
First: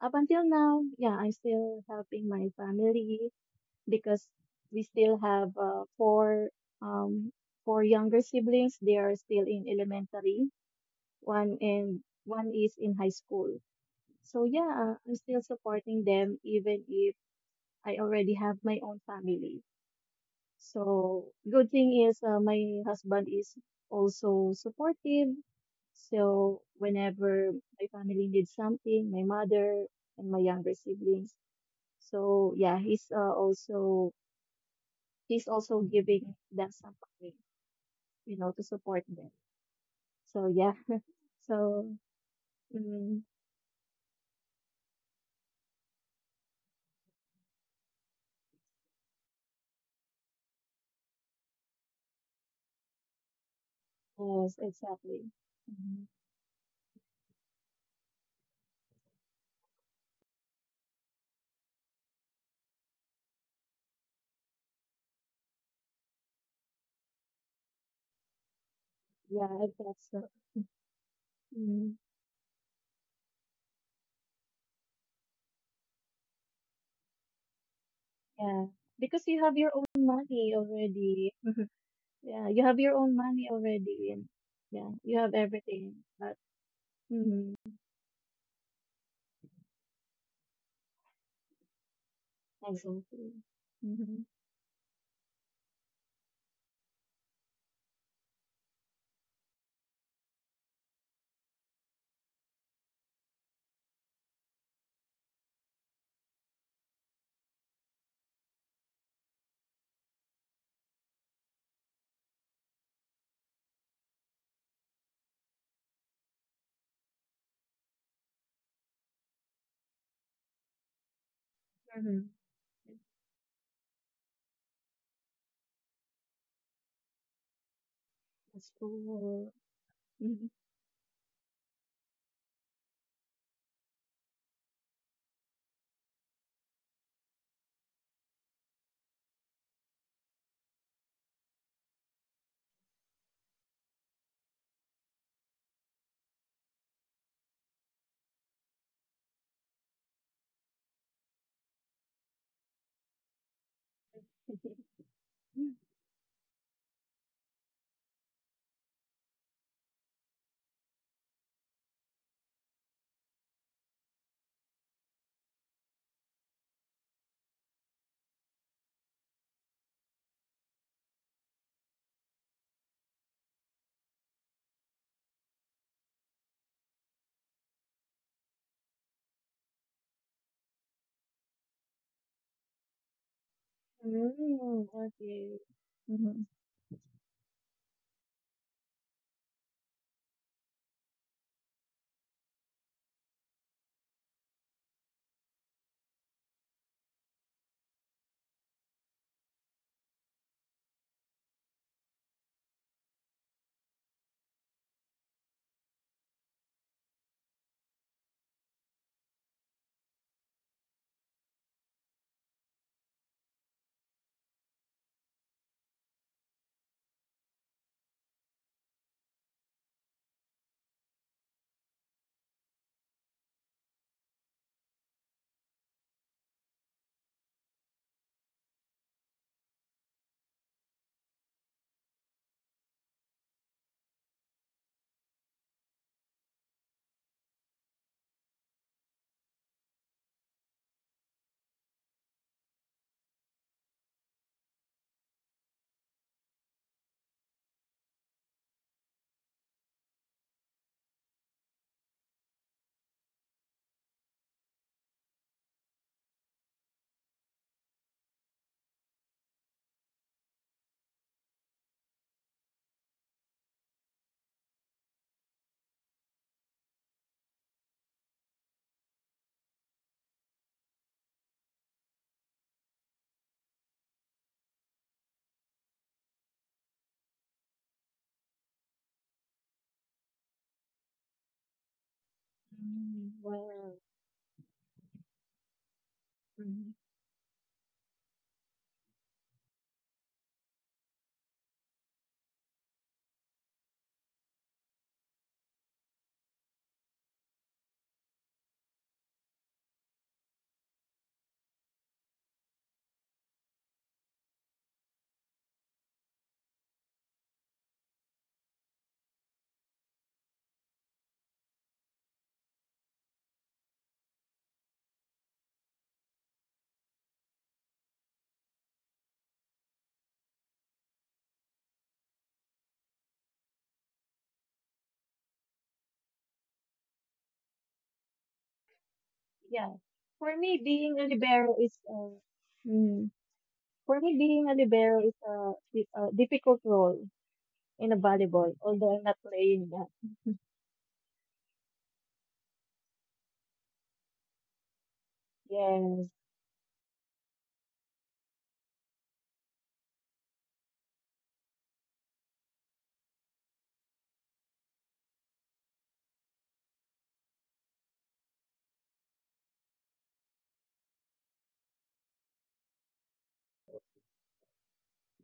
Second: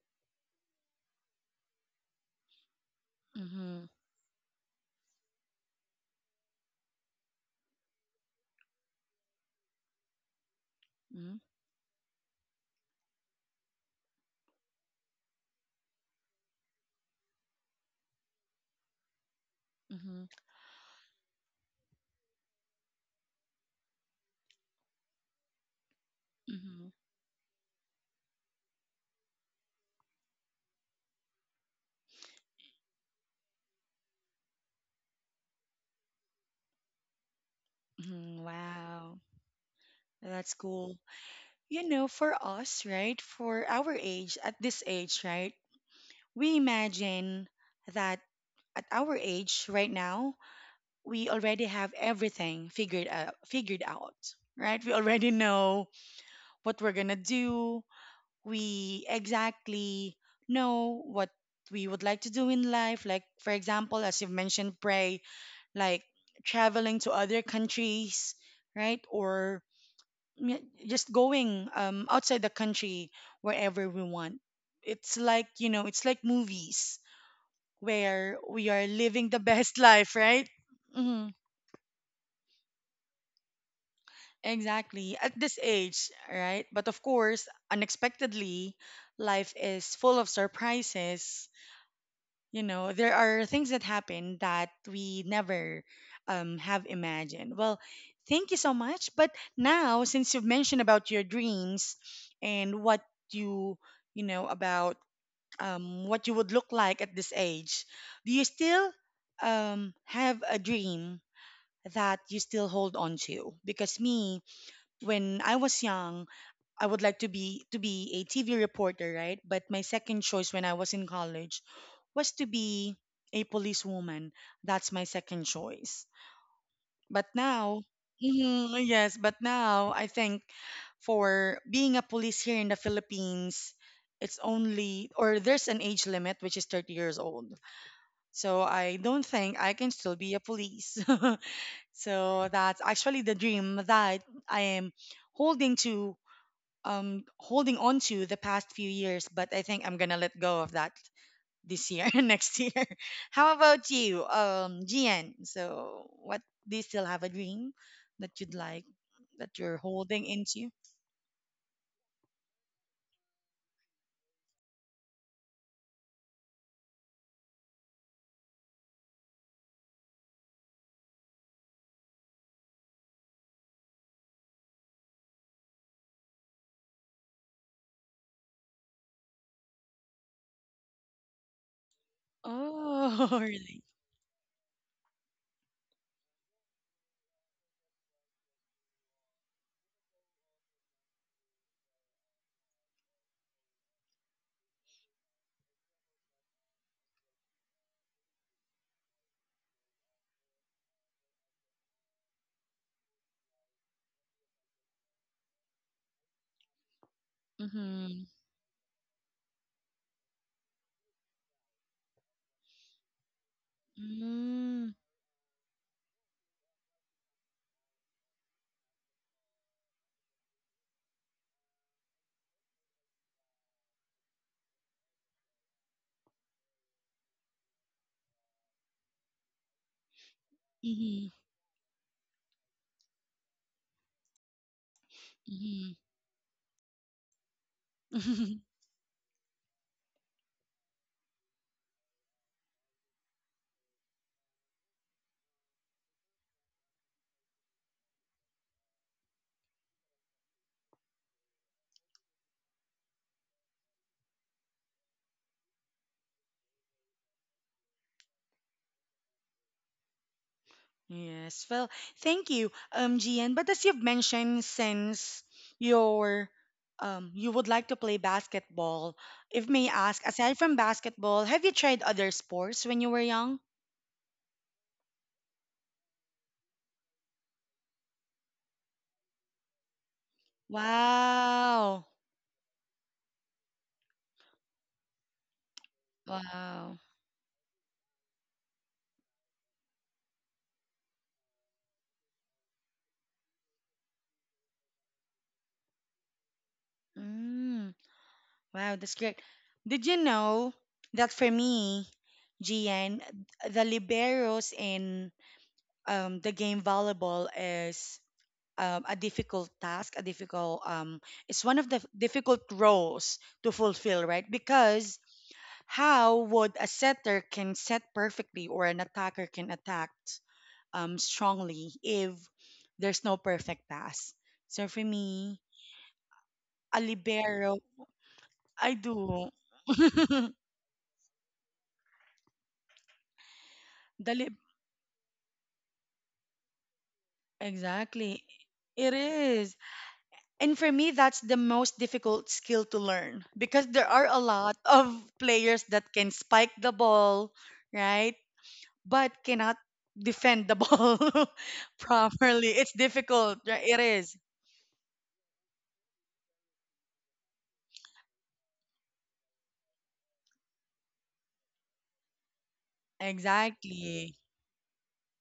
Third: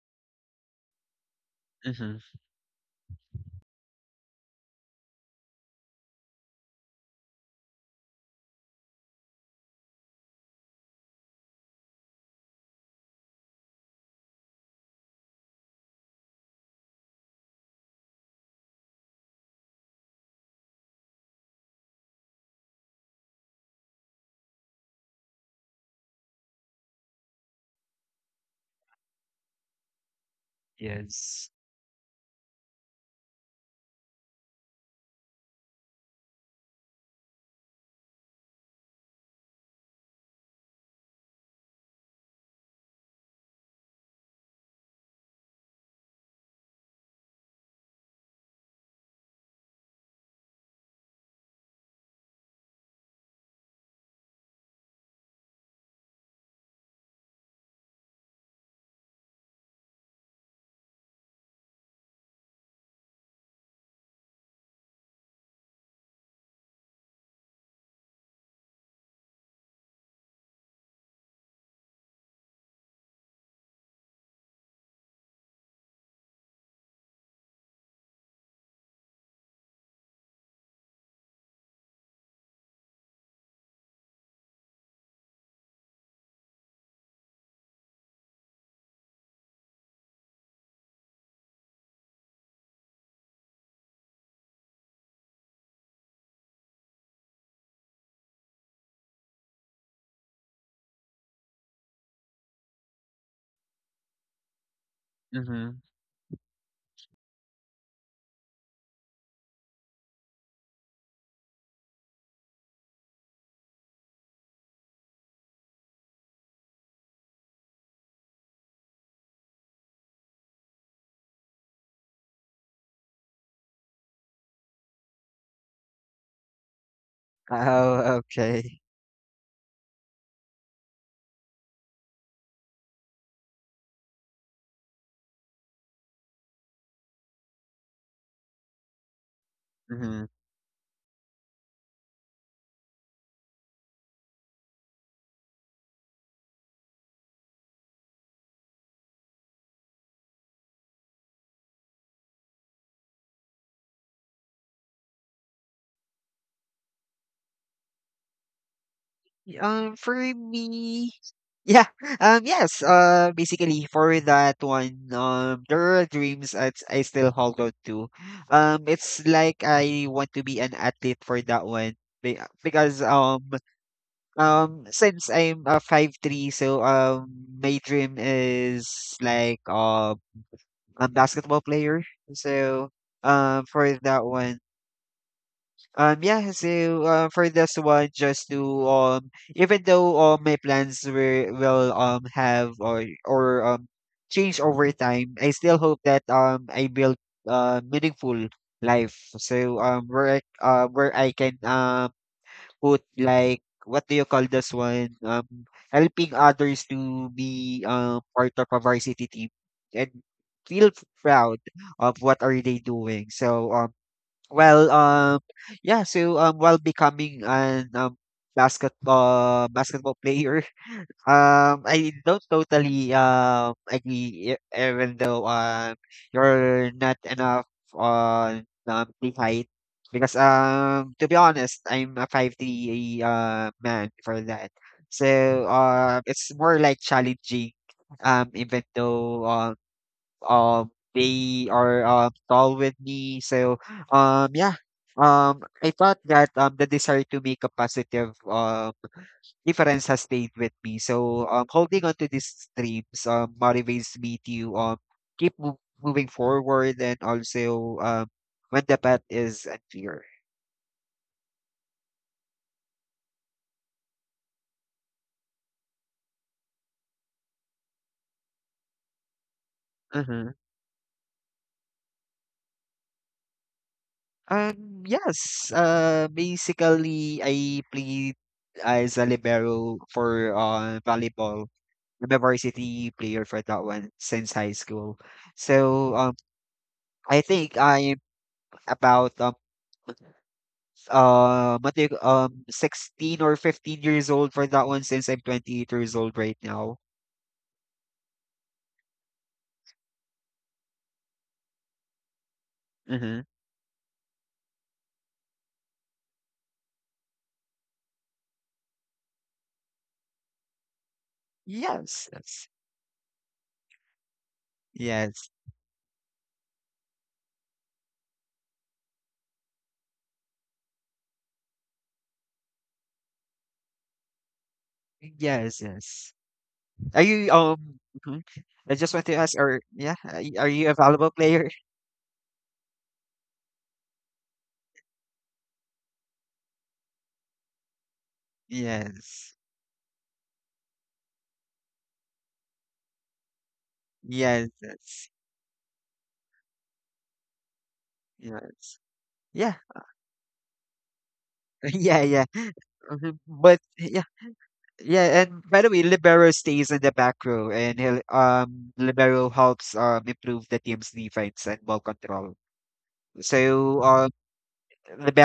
Speaker 2: up until now, yeah, I'm still
Speaker 3: Mhm.
Speaker 2: helping my family
Speaker 1: Mm-hmm.
Speaker 2: because we still have um four younger siblings. They are still in elementary.
Speaker 1: Mm-hmm.
Speaker 2: One and one is in high school. So yeah, I'm still supporting them even if I already have my own family.
Speaker 1: Mm-hmm.
Speaker 2: So good thing is my husband is also supportive. So whenever my family needs something, my mother and my younger siblings.
Speaker 3: Yes.
Speaker 2: So yeah, he's also giving them something, you
Speaker 1: Mm-hmm.
Speaker 2: know, to support
Speaker 1: Wow.
Speaker 2: them. So
Speaker 1: That's
Speaker 2: yeah,
Speaker 1: cool.
Speaker 2: *laughs*
Speaker 1: You
Speaker 2: so
Speaker 1: know, for us, right?
Speaker 2: mm,
Speaker 1: For our age, at this age, right? We imagine that at our age right now, we already have everything figured out,
Speaker 2: yes,
Speaker 1: right? We
Speaker 2: exactly.
Speaker 1: already know
Speaker 2: Mhm.
Speaker 1: what we're going to do. We exactly know what we would like to do in life. Like, for example, as you've mentioned, Pray, like traveling to other countries, right?
Speaker 2: Yeah,
Speaker 1: Or
Speaker 2: I thought so.
Speaker 1: y- just going
Speaker 2: Mm,
Speaker 1: outside the country wherever we want. It's like, you know, it's like movies where
Speaker 2: yeah,
Speaker 1: we are
Speaker 2: because
Speaker 1: living the
Speaker 2: you have your
Speaker 1: best *laughs*
Speaker 2: own
Speaker 1: life, right?
Speaker 2: money
Speaker 1: Hmm.
Speaker 2: already. *laughs* Yeah, you have your own money already, and yeah, you
Speaker 1: Exactly.
Speaker 2: have
Speaker 1: At this
Speaker 2: everything.
Speaker 1: age,
Speaker 2: But
Speaker 1: right? But of course,
Speaker 2: mm-hmm,
Speaker 1: unexpectedly, life is full of surprises. You know, there
Speaker 2: exactly.
Speaker 1: are things that
Speaker 2: Mm-hmm.
Speaker 1: happen that we never have imagined. Well, thank you so much. But now, since you've mentioned about your dreams and what you, about
Speaker 3: Mhm.
Speaker 1: what you would look like at this age, do you still have a dream that you still hold on to because me when I was young I would like to be a TV reporter, right? But my second choice when I was in college
Speaker 2: Hmm.
Speaker 1: was to be a policewoman. That's my second choice. But now
Speaker 3: Oh,
Speaker 1: *laughs*
Speaker 2: That's
Speaker 1: mhm,
Speaker 3: okay.
Speaker 1: yes, but
Speaker 2: cool.
Speaker 1: now I think
Speaker 2: Mhm.
Speaker 1: for being a police here in the Philippines, it's only or there's an age limit which is 30 years old, so I don't think I can still
Speaker 3: Mhm.
Speaker 1: be a police. *laughs* So that's actually the dream that I am holding to, holding on to the past few years. But I think I'm gonna let go of that this year, *laughs* next year. How about you,
Speaker 2: *laughs*
Speaker 1: Gian? So, what do you still have a dream that you'd like that you're
Speaker 3: For
Speaker 1: holding into?
Speaker 3: me, yeah, yes, basically for that one, there are dreams that I still hold on to. It's like I want to be an athlete for that one because since I'm a 5'3", so my dream is like basketball player. So
Speaker 1: Oh, *laughs* really?
Speaker 3: for that one,
Speaker 2: Mm, okay.
Speaker 3: yeah.
Speaker 2: Mm-hmm.
Speaker 3: So for this one, just to even though all my plans were, will have or change over time, I still hope that I build meaningful life. So where I can put like what do you call this one helping others to be
Speaker 1: Mm-hmm.
Speaker 3: part of a varsity team and feel proud of what are they doing. So well
Speaker 1: Mm-hmm.
Speaker 3: yeah so while becoming an basketball player *laughs* I don't totally agree even though you're not enough on the height because to be honest I'm a 5'3" man for that so
Speaker 1: Mm-hmm.
Speaker 3: it's more like challenging
Speaker 1: *laughs*
Speaker 3: even though uh they are tall with me so yeah I thought that the desire to make a positive difference has stayed with me so holding on to these dreams motivates me to keep moving forward and also when the path is unclear.
Speaker 1: Yes. Well, thank you, G N. But as you've mentioned, since your you would like to play basketball, if may ask,
Speaker 3: Uh-huh.
Speaker 1: aside from basketball, have you tried other sports when you were young?
Speaker 3: Yes basically I played as a libero for volleyball.
Speaker 1: Wow.
Speaker 3: I'm a varsity player for that
Speaker 2: Wow.
Speaker 3: one since high school. So
Speaker 2: Hmm.
Speaker 1: Wow.
Speaker 3: I think I'm about what do you, 16 or 15 years old for that one since I'm 28 years old right now.
Speaker 1: Mm, wow, that's great. Did you know that for me, G N,
Speaker 3: Mm-hmm.
Speaker 1: the liberos in the game volleyball is a difficult task, a difficult it's one of the
Speaker 3: Yes,
Speaker 1: difficult
Speaker 3: yes,
Speaker 1: roles to fulfill, right? Because
Speaker 3: yes,
Speaker 1: how would a setter can set perfectly or an attacker can attack strongly if there's no perfect pass? So for me,
Speaker 3: yes, yes.
Speaker 1: a
Speaker 3: Are you,
Speaker 1: libero,
Speaker 3: mhm. I
Speaker 1: I
Speaker 3: just want to
Speaker 1: do
Speaker 3: ask, are,
Speaker 1: *laughs*
Speaker 2: Yeah.
Speaker 3: yeah, are
Speaker 2: For
Speaker 1: the
Speaker 3: are
Speaker 2: me,
Speaker 3: you a
Speaker 2: being a
Speaker 3: valuable player?
Speaker 2: libero
Speaker 3: *laughs*
Speaker 2: is mm, for me
Speaker 1: lib-
Speaker 2: being a libero is a, a difficult role in a
Speaker 1: exactly.
Speaker 2: volleyball.
Speaker 1: It
Speaker 2: Although I'm not
Speaker 3: Yes,
Speaker 1: is.
Speaker 2: playing that.
Speaker 1: And for me, that's the most difficult skill to learn because there are a
Speaker 3: yes,
Speaker 1: lot of
Speaker 3: yes,
Speaker 1: players that
Speaker 2: Yes,
Speaker 1: can spike the ball, right?
Speaker 3: yes.
Speaker 1: But
Speaker 3: Yeah,
Speaker 1: cannot defend the *laughs* ball
Speaker 3: *laughs* yeah, yeah.
Speaker 1: properly. It's
Speaker 3: Mhm.
Speaker 1: difficult,
Speaker 3: But
Speaker 1: right? It
Speaker 3: yeah.
Speaker 1: is.
Speaker 3: Yeah, and by the way, Libero stays in the back row, and he'll, Libero helps improve the team's defense and ball control. So,
Speaker 1: Exactly.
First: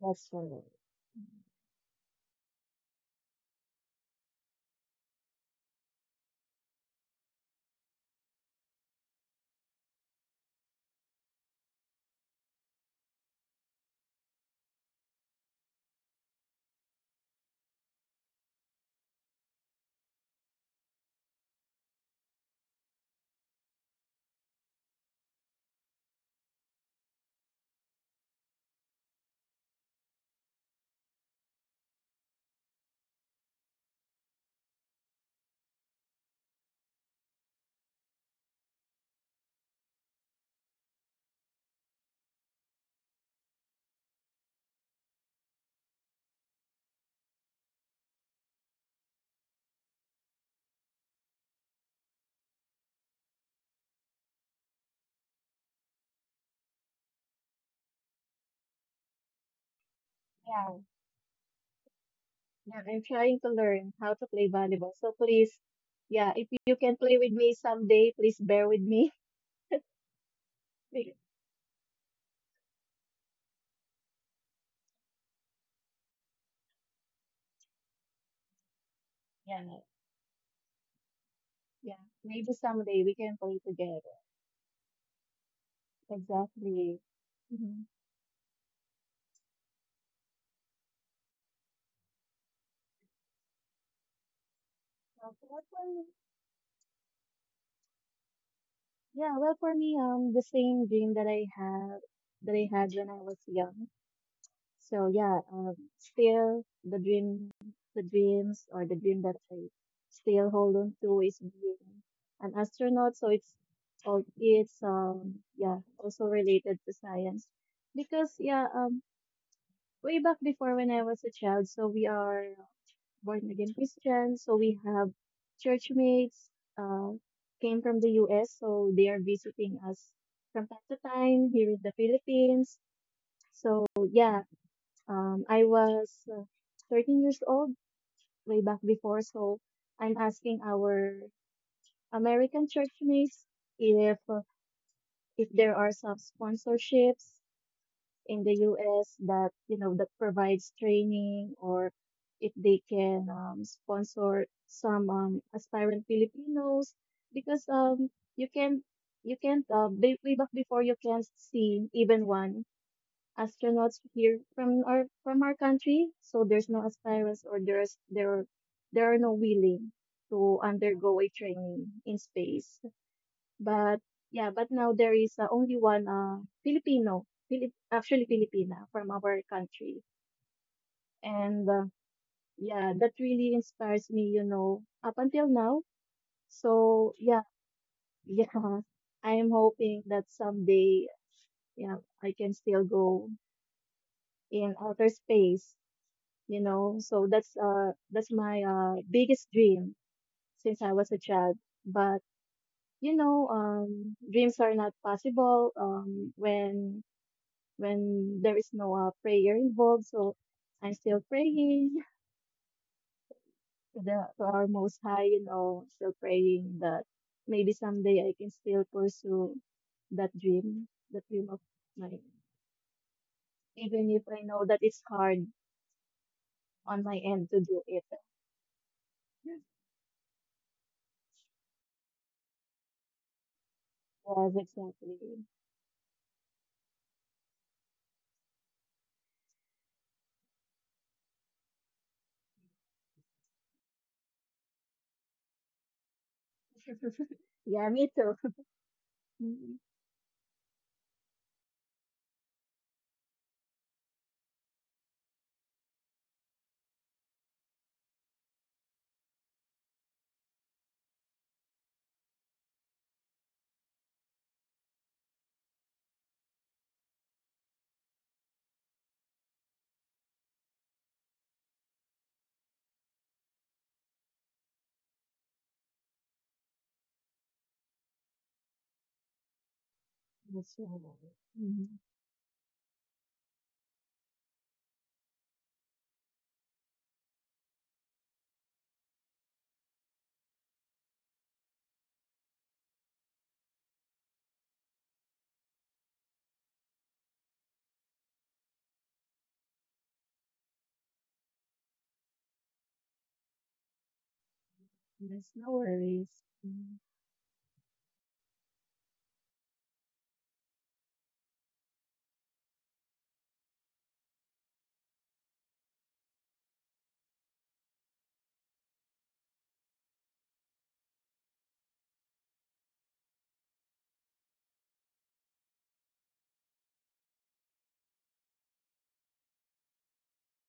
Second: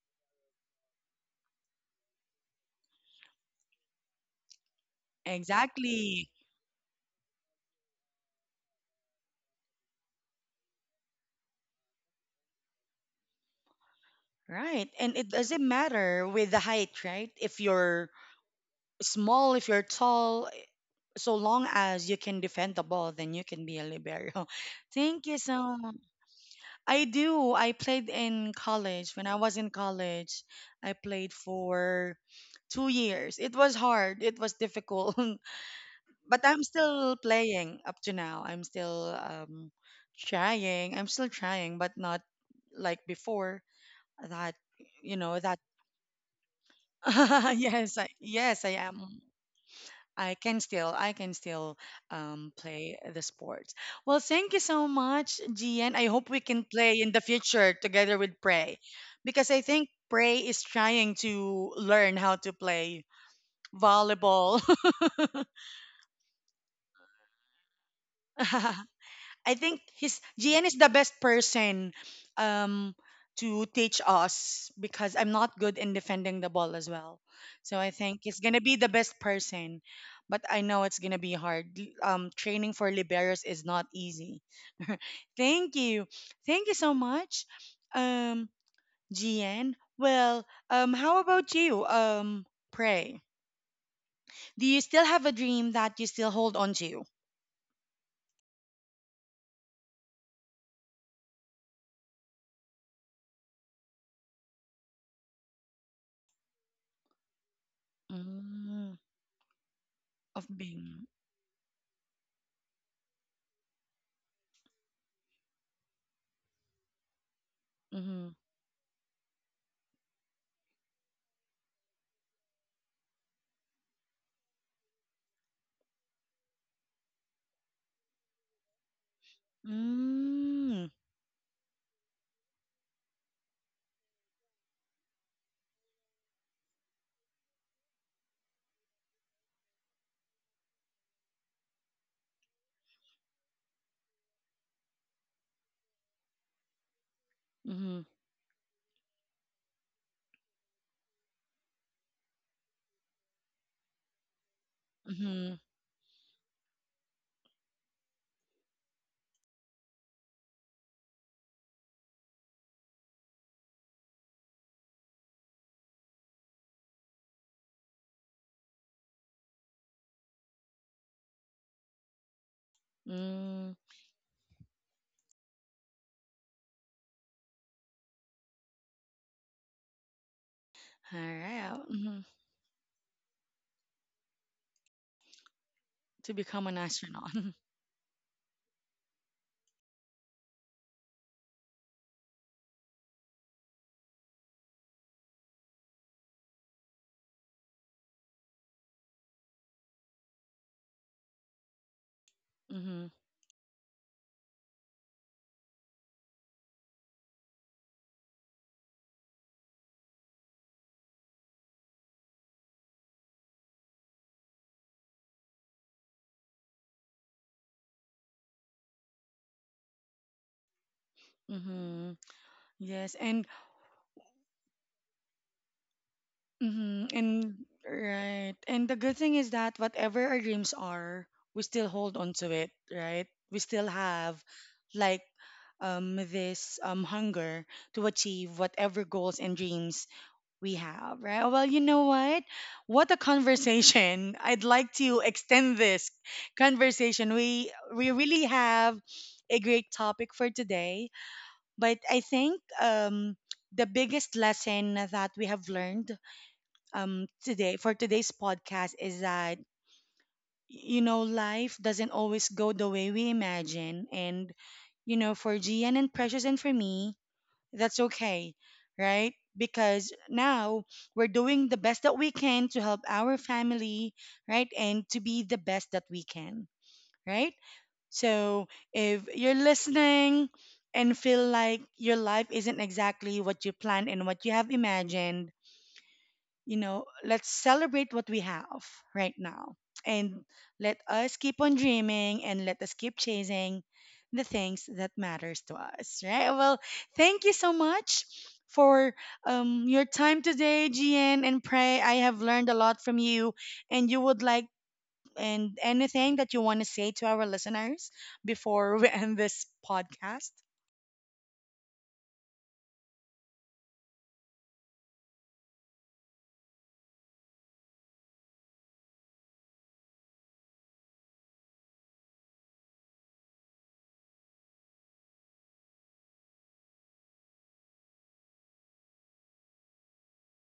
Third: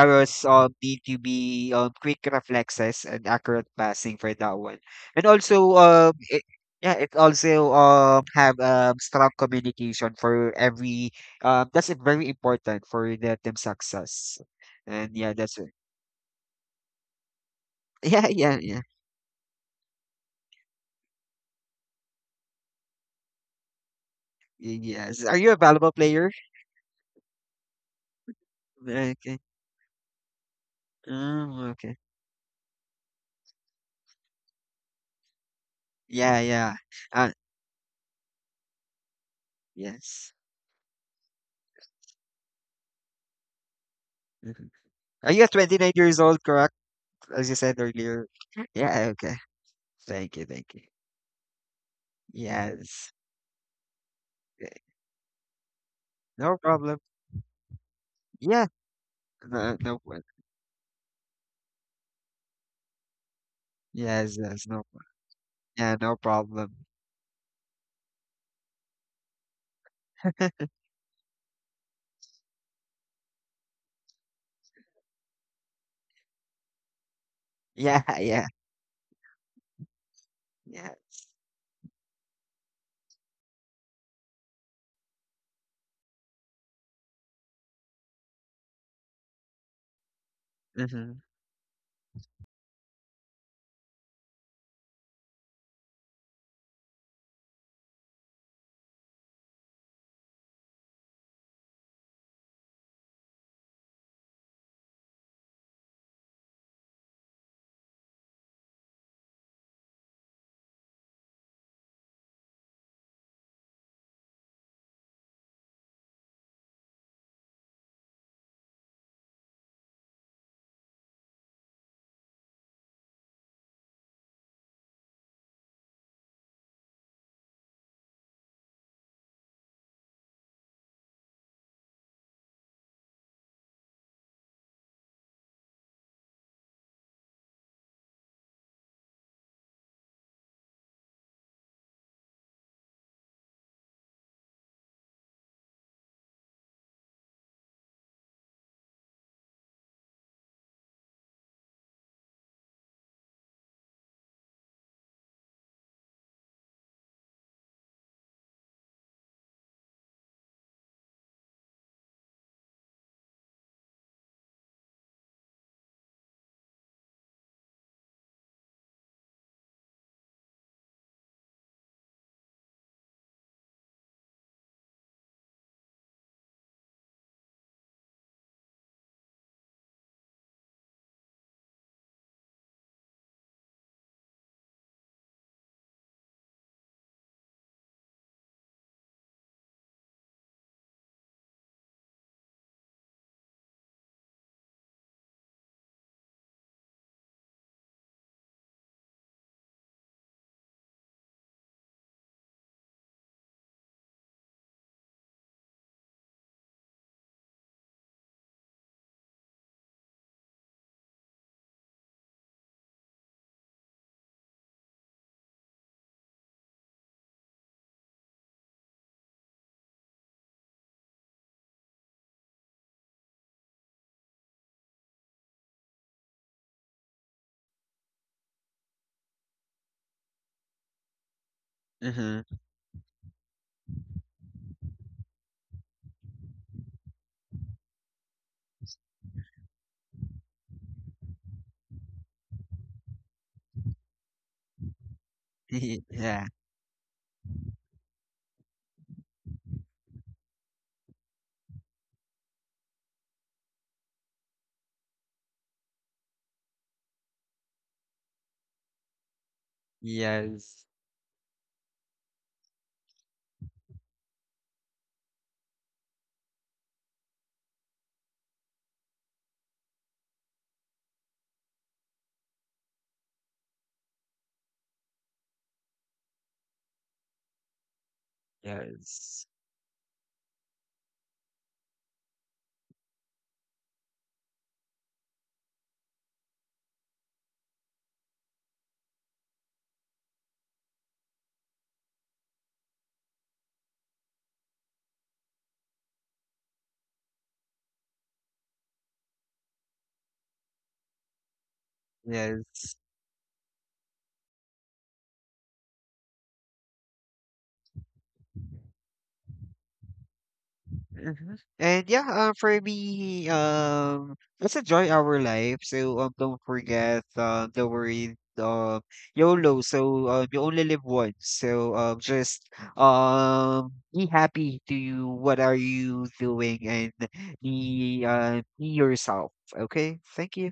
Speaker 2: that's right.
Speaker 3: need to be quick reflexes and accurate passing for that one. And also,
Speaker 1: Exactly.
Speaker 3: it, yeah, it also have strong communication for every. That's very important for the team success.
Speaker 1: Right. And
Speaker 3: And
Speaker 1: it
Speaker 3: yeah, that's
Speaker 1: doesn't
Speaker 3: it. *laughs*
Speaker 1: matter with the height, right? If you're
Speaker 3: Yeah, yeah, yeah.
Speaker 1: small, if you're tall, so long as you can defend the ball, then you can be a libero. *laughs* Thank
Speaker 3: Yes.
Speaker 1: you
Speaker 3: Are you a
Speaker 1: so much.
Speaker 3: valuable player?
Speaker 1: I do. I played in college. When I
Speaker 3: Okay.
Speaker 1: was in college, I played
Speaker 3: Oh, okay.
Speaker 1: for 2 years. It was hard. It was difficult. *laughs* But
Speaker 3: Yeah,
Speaker 1: I'm
Speaker 3: yeah.
Speaker 1: still
Speaker 3: Uh,
Speaker 1: playing up to now. I'm still
Speaker 3: yes.
Speaker 1: trying. I'm still trying, but not like before. That
Speaker 3: Mhm.
Speaker 1: you
Speaker 3: Are
Speaker 1: know
Speaker 3: you
Speaker 1: that.
Speaker 3: 29 years old, correct?
Speaker 1: *laughs*
Speaker 3: As you said
Speaker 1: yes, I,
Speaker 3: earlier.
Speaker 1: yes, I
Speaker 3: Yeah,
Speaker 1: am.
Speaker 3: okay.
Speaker 1: I
Speaker 3: Thank you,
Speaker 1: can
Speaker 3: thank you.
Speaker 1: still, I can still play
Speaker 3: Yes.
Speaker 1: the sports. Well, thank you
Speaker 3: Eh,
Speaker 1: so much, Gian. I hope we
Speaker 3: no
Speaker 1: can play
Speaker 3: problem.
Speaker 1: in the future together with
Speaker 3: Yeah,
Speaker 1: Prey, because I
Speaker 3: no,
Speaker 1: think
Speaker 3: no problem.
Speaker 1: Prey is trying to learn how to
Speaker 2: Yeah, I'm
Speaker 1: play
Speaker 2: trying to learn how to
Speaker 3: Yes,
Speaker 2: play
Speaker 1: volleyball.
Speaker 3: yes, no.
Speaker 2: volleyball. So please,
Speaker 3: Yeah, no
Speaker 2: yeah, if you
Speaker 3: problem.
Speaker 2: can play with me someday, please bear with me. *laughs*
Speaker 1: *laughs* I think his GN is the best
Speaker 2: Be-
Speaker 1: person um to teach us because I'm not good in defending the ball as well. So I
Speaker 3: Yeah,
Speaker 1: think
Speaker 3: *laughs*
Speaker 1: he's
Speaker 3: yeah,
Speaker 1: gonna be the best
Speaker 2: Yeah,
Speaker 1: person. But I know it's gonna
Speaker 3: yes.
Speaker 1: be hard.
Speaker 2: yeah, maybe
Speaker 1: Training for
Speaker 2: someday we
Speaker 1: liberos
Speaker 2: can
Speaker 1: is
Speaker 2: play
Speaker 1: not
Speaker 2: together.
Speaker 1: easy. *laughs* Thank you. Thank you so
Speaker 2: Exactly.
Speaker 1: much.
Speaker 2: Hmm.
Speaker 1: Um GN. Well,
Speaker 3: Mm-hmm.
Speaker 1: how about you? Pray. Do you still have a
Speaker 2: What
Speaker 1: dream that you
Speaker 2: for.
Speaker 1: still hold on to?
Speaker 2: Yeah, well, for me, the same dream that I have that I had when I was young. So yeah, still the dream, the dreams or the
Speaker 1: Mm,
Speaker 2: dream that I
Speaker 1: of
Speaker 2: still hold on
Speaker 1: being.
Speaker 2: to is being an astronaut. So it's all it's yeah also related to science because way back before when I was a child, so we are born again Christians, so we have church mates uh, came from the U.S. So they are visiting us from
Speaker 1: Mm.
Speaker 2: time to time here in the Philippines. So yeah, I was 13 years old way back before, so I'm asking our American church mates if uh, if there are some sponsorships
Speaker 1: Mhm.
Speaker 2: in the U.S. that you know that provides training, or if they can sponsor some
Speaker 1: Mhm.
Speaker 2: aspirant Filipinos, because you can you can't way back before you can't see even one astronauts here from our country. So there's no aspirants or there are no willing to undergo a training in space.
Speaker 1: Mm.
Speaker 2: But yeah, but now there is only one Filipino, Filip actually Filipina from our country, and
Speaker 1: Alright. Mhm.
Speaker 2: yeah, that really inspires me. You know, up until now.
Speaker 1: To become an
Speaker 2: So
Speaker 1: astronaut.
Speaker 2: yeah,
Speaker 1: *laughs*
Speaker 2: *laughs* yeah, I am hoping that someday, yeah, I can still go in outer space, you know. So that's my biggest dream since I was a child. But
Speaker 1: Mhm.
Speaker 2: you know, dreams are not possible when there is no prayer involved. So I'm still praying *laughs* to the to our most high, you know, still praying that maybe someday I can still pursue that dream that dream of
Speaker 1: Mhm.
Speaker 2: mine,
Speaker 1: Yes. And
Speaker 2: even if I know that it's hard on
Speaker 1: mhm.
Speaker 2: my
Speaker 1: And
Speaker 2: end to do it.
Speaker 1: right. And the good thing is
Speaker 2: *laughs*
Speaker 1: that whatever our dreams are, we still hold on
Speaker 3: Mm-hmm.
Speaker 1: to it, right? We still have
Speaker 2: Yes, exactly.
Speaker 1: like this hunger to achieve whatever goals and dreams we have, right? Oh, well, you know what? What a conversation. *laughs* I'd like to extend
Speaker 3: *laughs*
Speaker 1: this
Speaker 3: Yeah.
Speaker 1: conversation. We
Speaker 2: Yeah, me
Speaker 1: we
Speaker 2: too.
Speaker 1: really have a great
Speaker 2: *laughs*
Speaker 1: topic for today, but I think the biggest lesson that we have learned today for today's podcast is that
Speaker 3: Yes.
Speaker 1: you know life doesn't always go the way we imagine and you know for Gian and Precious and for me that's okay, right? Because now we're doing the best that we can to help our family, right? And to be the best that we can, right? So if
Speaker 3: Yes.
Speaker 1: you're listening
Speaker 2: Yes,
Speaker 1: and
Speaker 2: Lord.
Speaker 1: feel like
Speaker 2: Mhm.
Speaker 1: your life isn't exactly what you planned and what you have imagined, you know, let's celebrate what we have right now. And let us keep on dreaming and let us keep chasing the things that matters to us, right? Well, thank you so much for your time today, GN and Pray. I have learned a
Speaker 3: Yes.
Speaker 1: lot from you and you would like
Speaker 2: Yes, no
Speaker 1: and anything
Speaker 2: worries.
Speaker 1: that you want to
Speaker 2: Mhm.
Speaker 1: say to our listeners before *laughs* we end this podcast.
Speaker 3: Mhm. And yeah, for me, let's enjoy our life. So don't forget, don't worry, YOLO. So you only live once. So just be happy to you. What are you doing? And be yourself. Okay. Thank you.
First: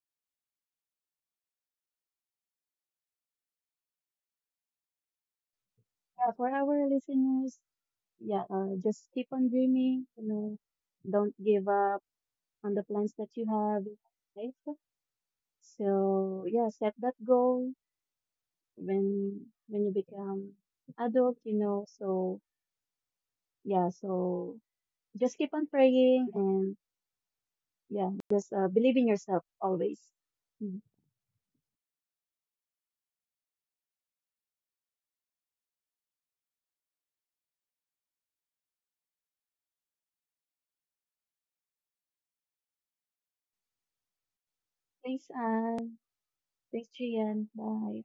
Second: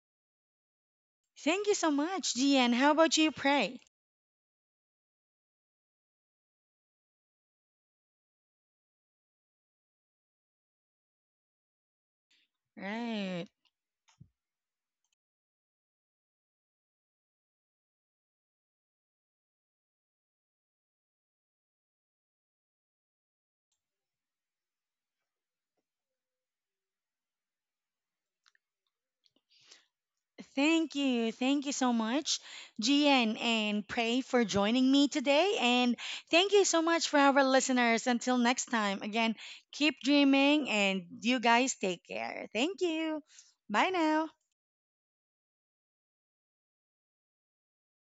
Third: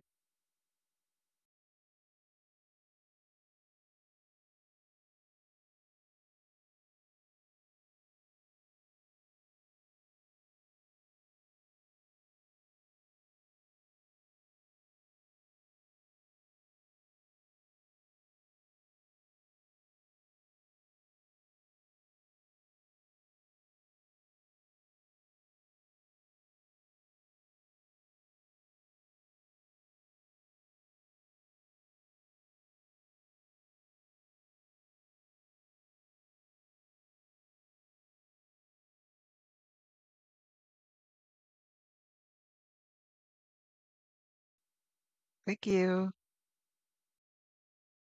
Speaker 1: Thank you so much, GN. How about you, Pray?
Speaker 2: Yeah, for our listeners, yeah, just keep on dreaming, you know, don't give up on the plans that
Speaker 1: Right.
Speaker 2: you have in life. So yeah, set that goal when when you become adult, you know. So yeah, so just keep on praying and yeah, just believe in yourself always. Mhm.
Speaker 1: Thank you. Thank you so much, Gian and Pray, for joining me today. And thank you so much for our listeners. Until next time, again, keep dreaming and you guys take care. Thank you. Bye now.
Speaker 2: Thanks,
Speaker 3: Thank
Speaker 2: Anne.
Speaker 3: you.
Speaker 2: Thanks, Gian. Bye.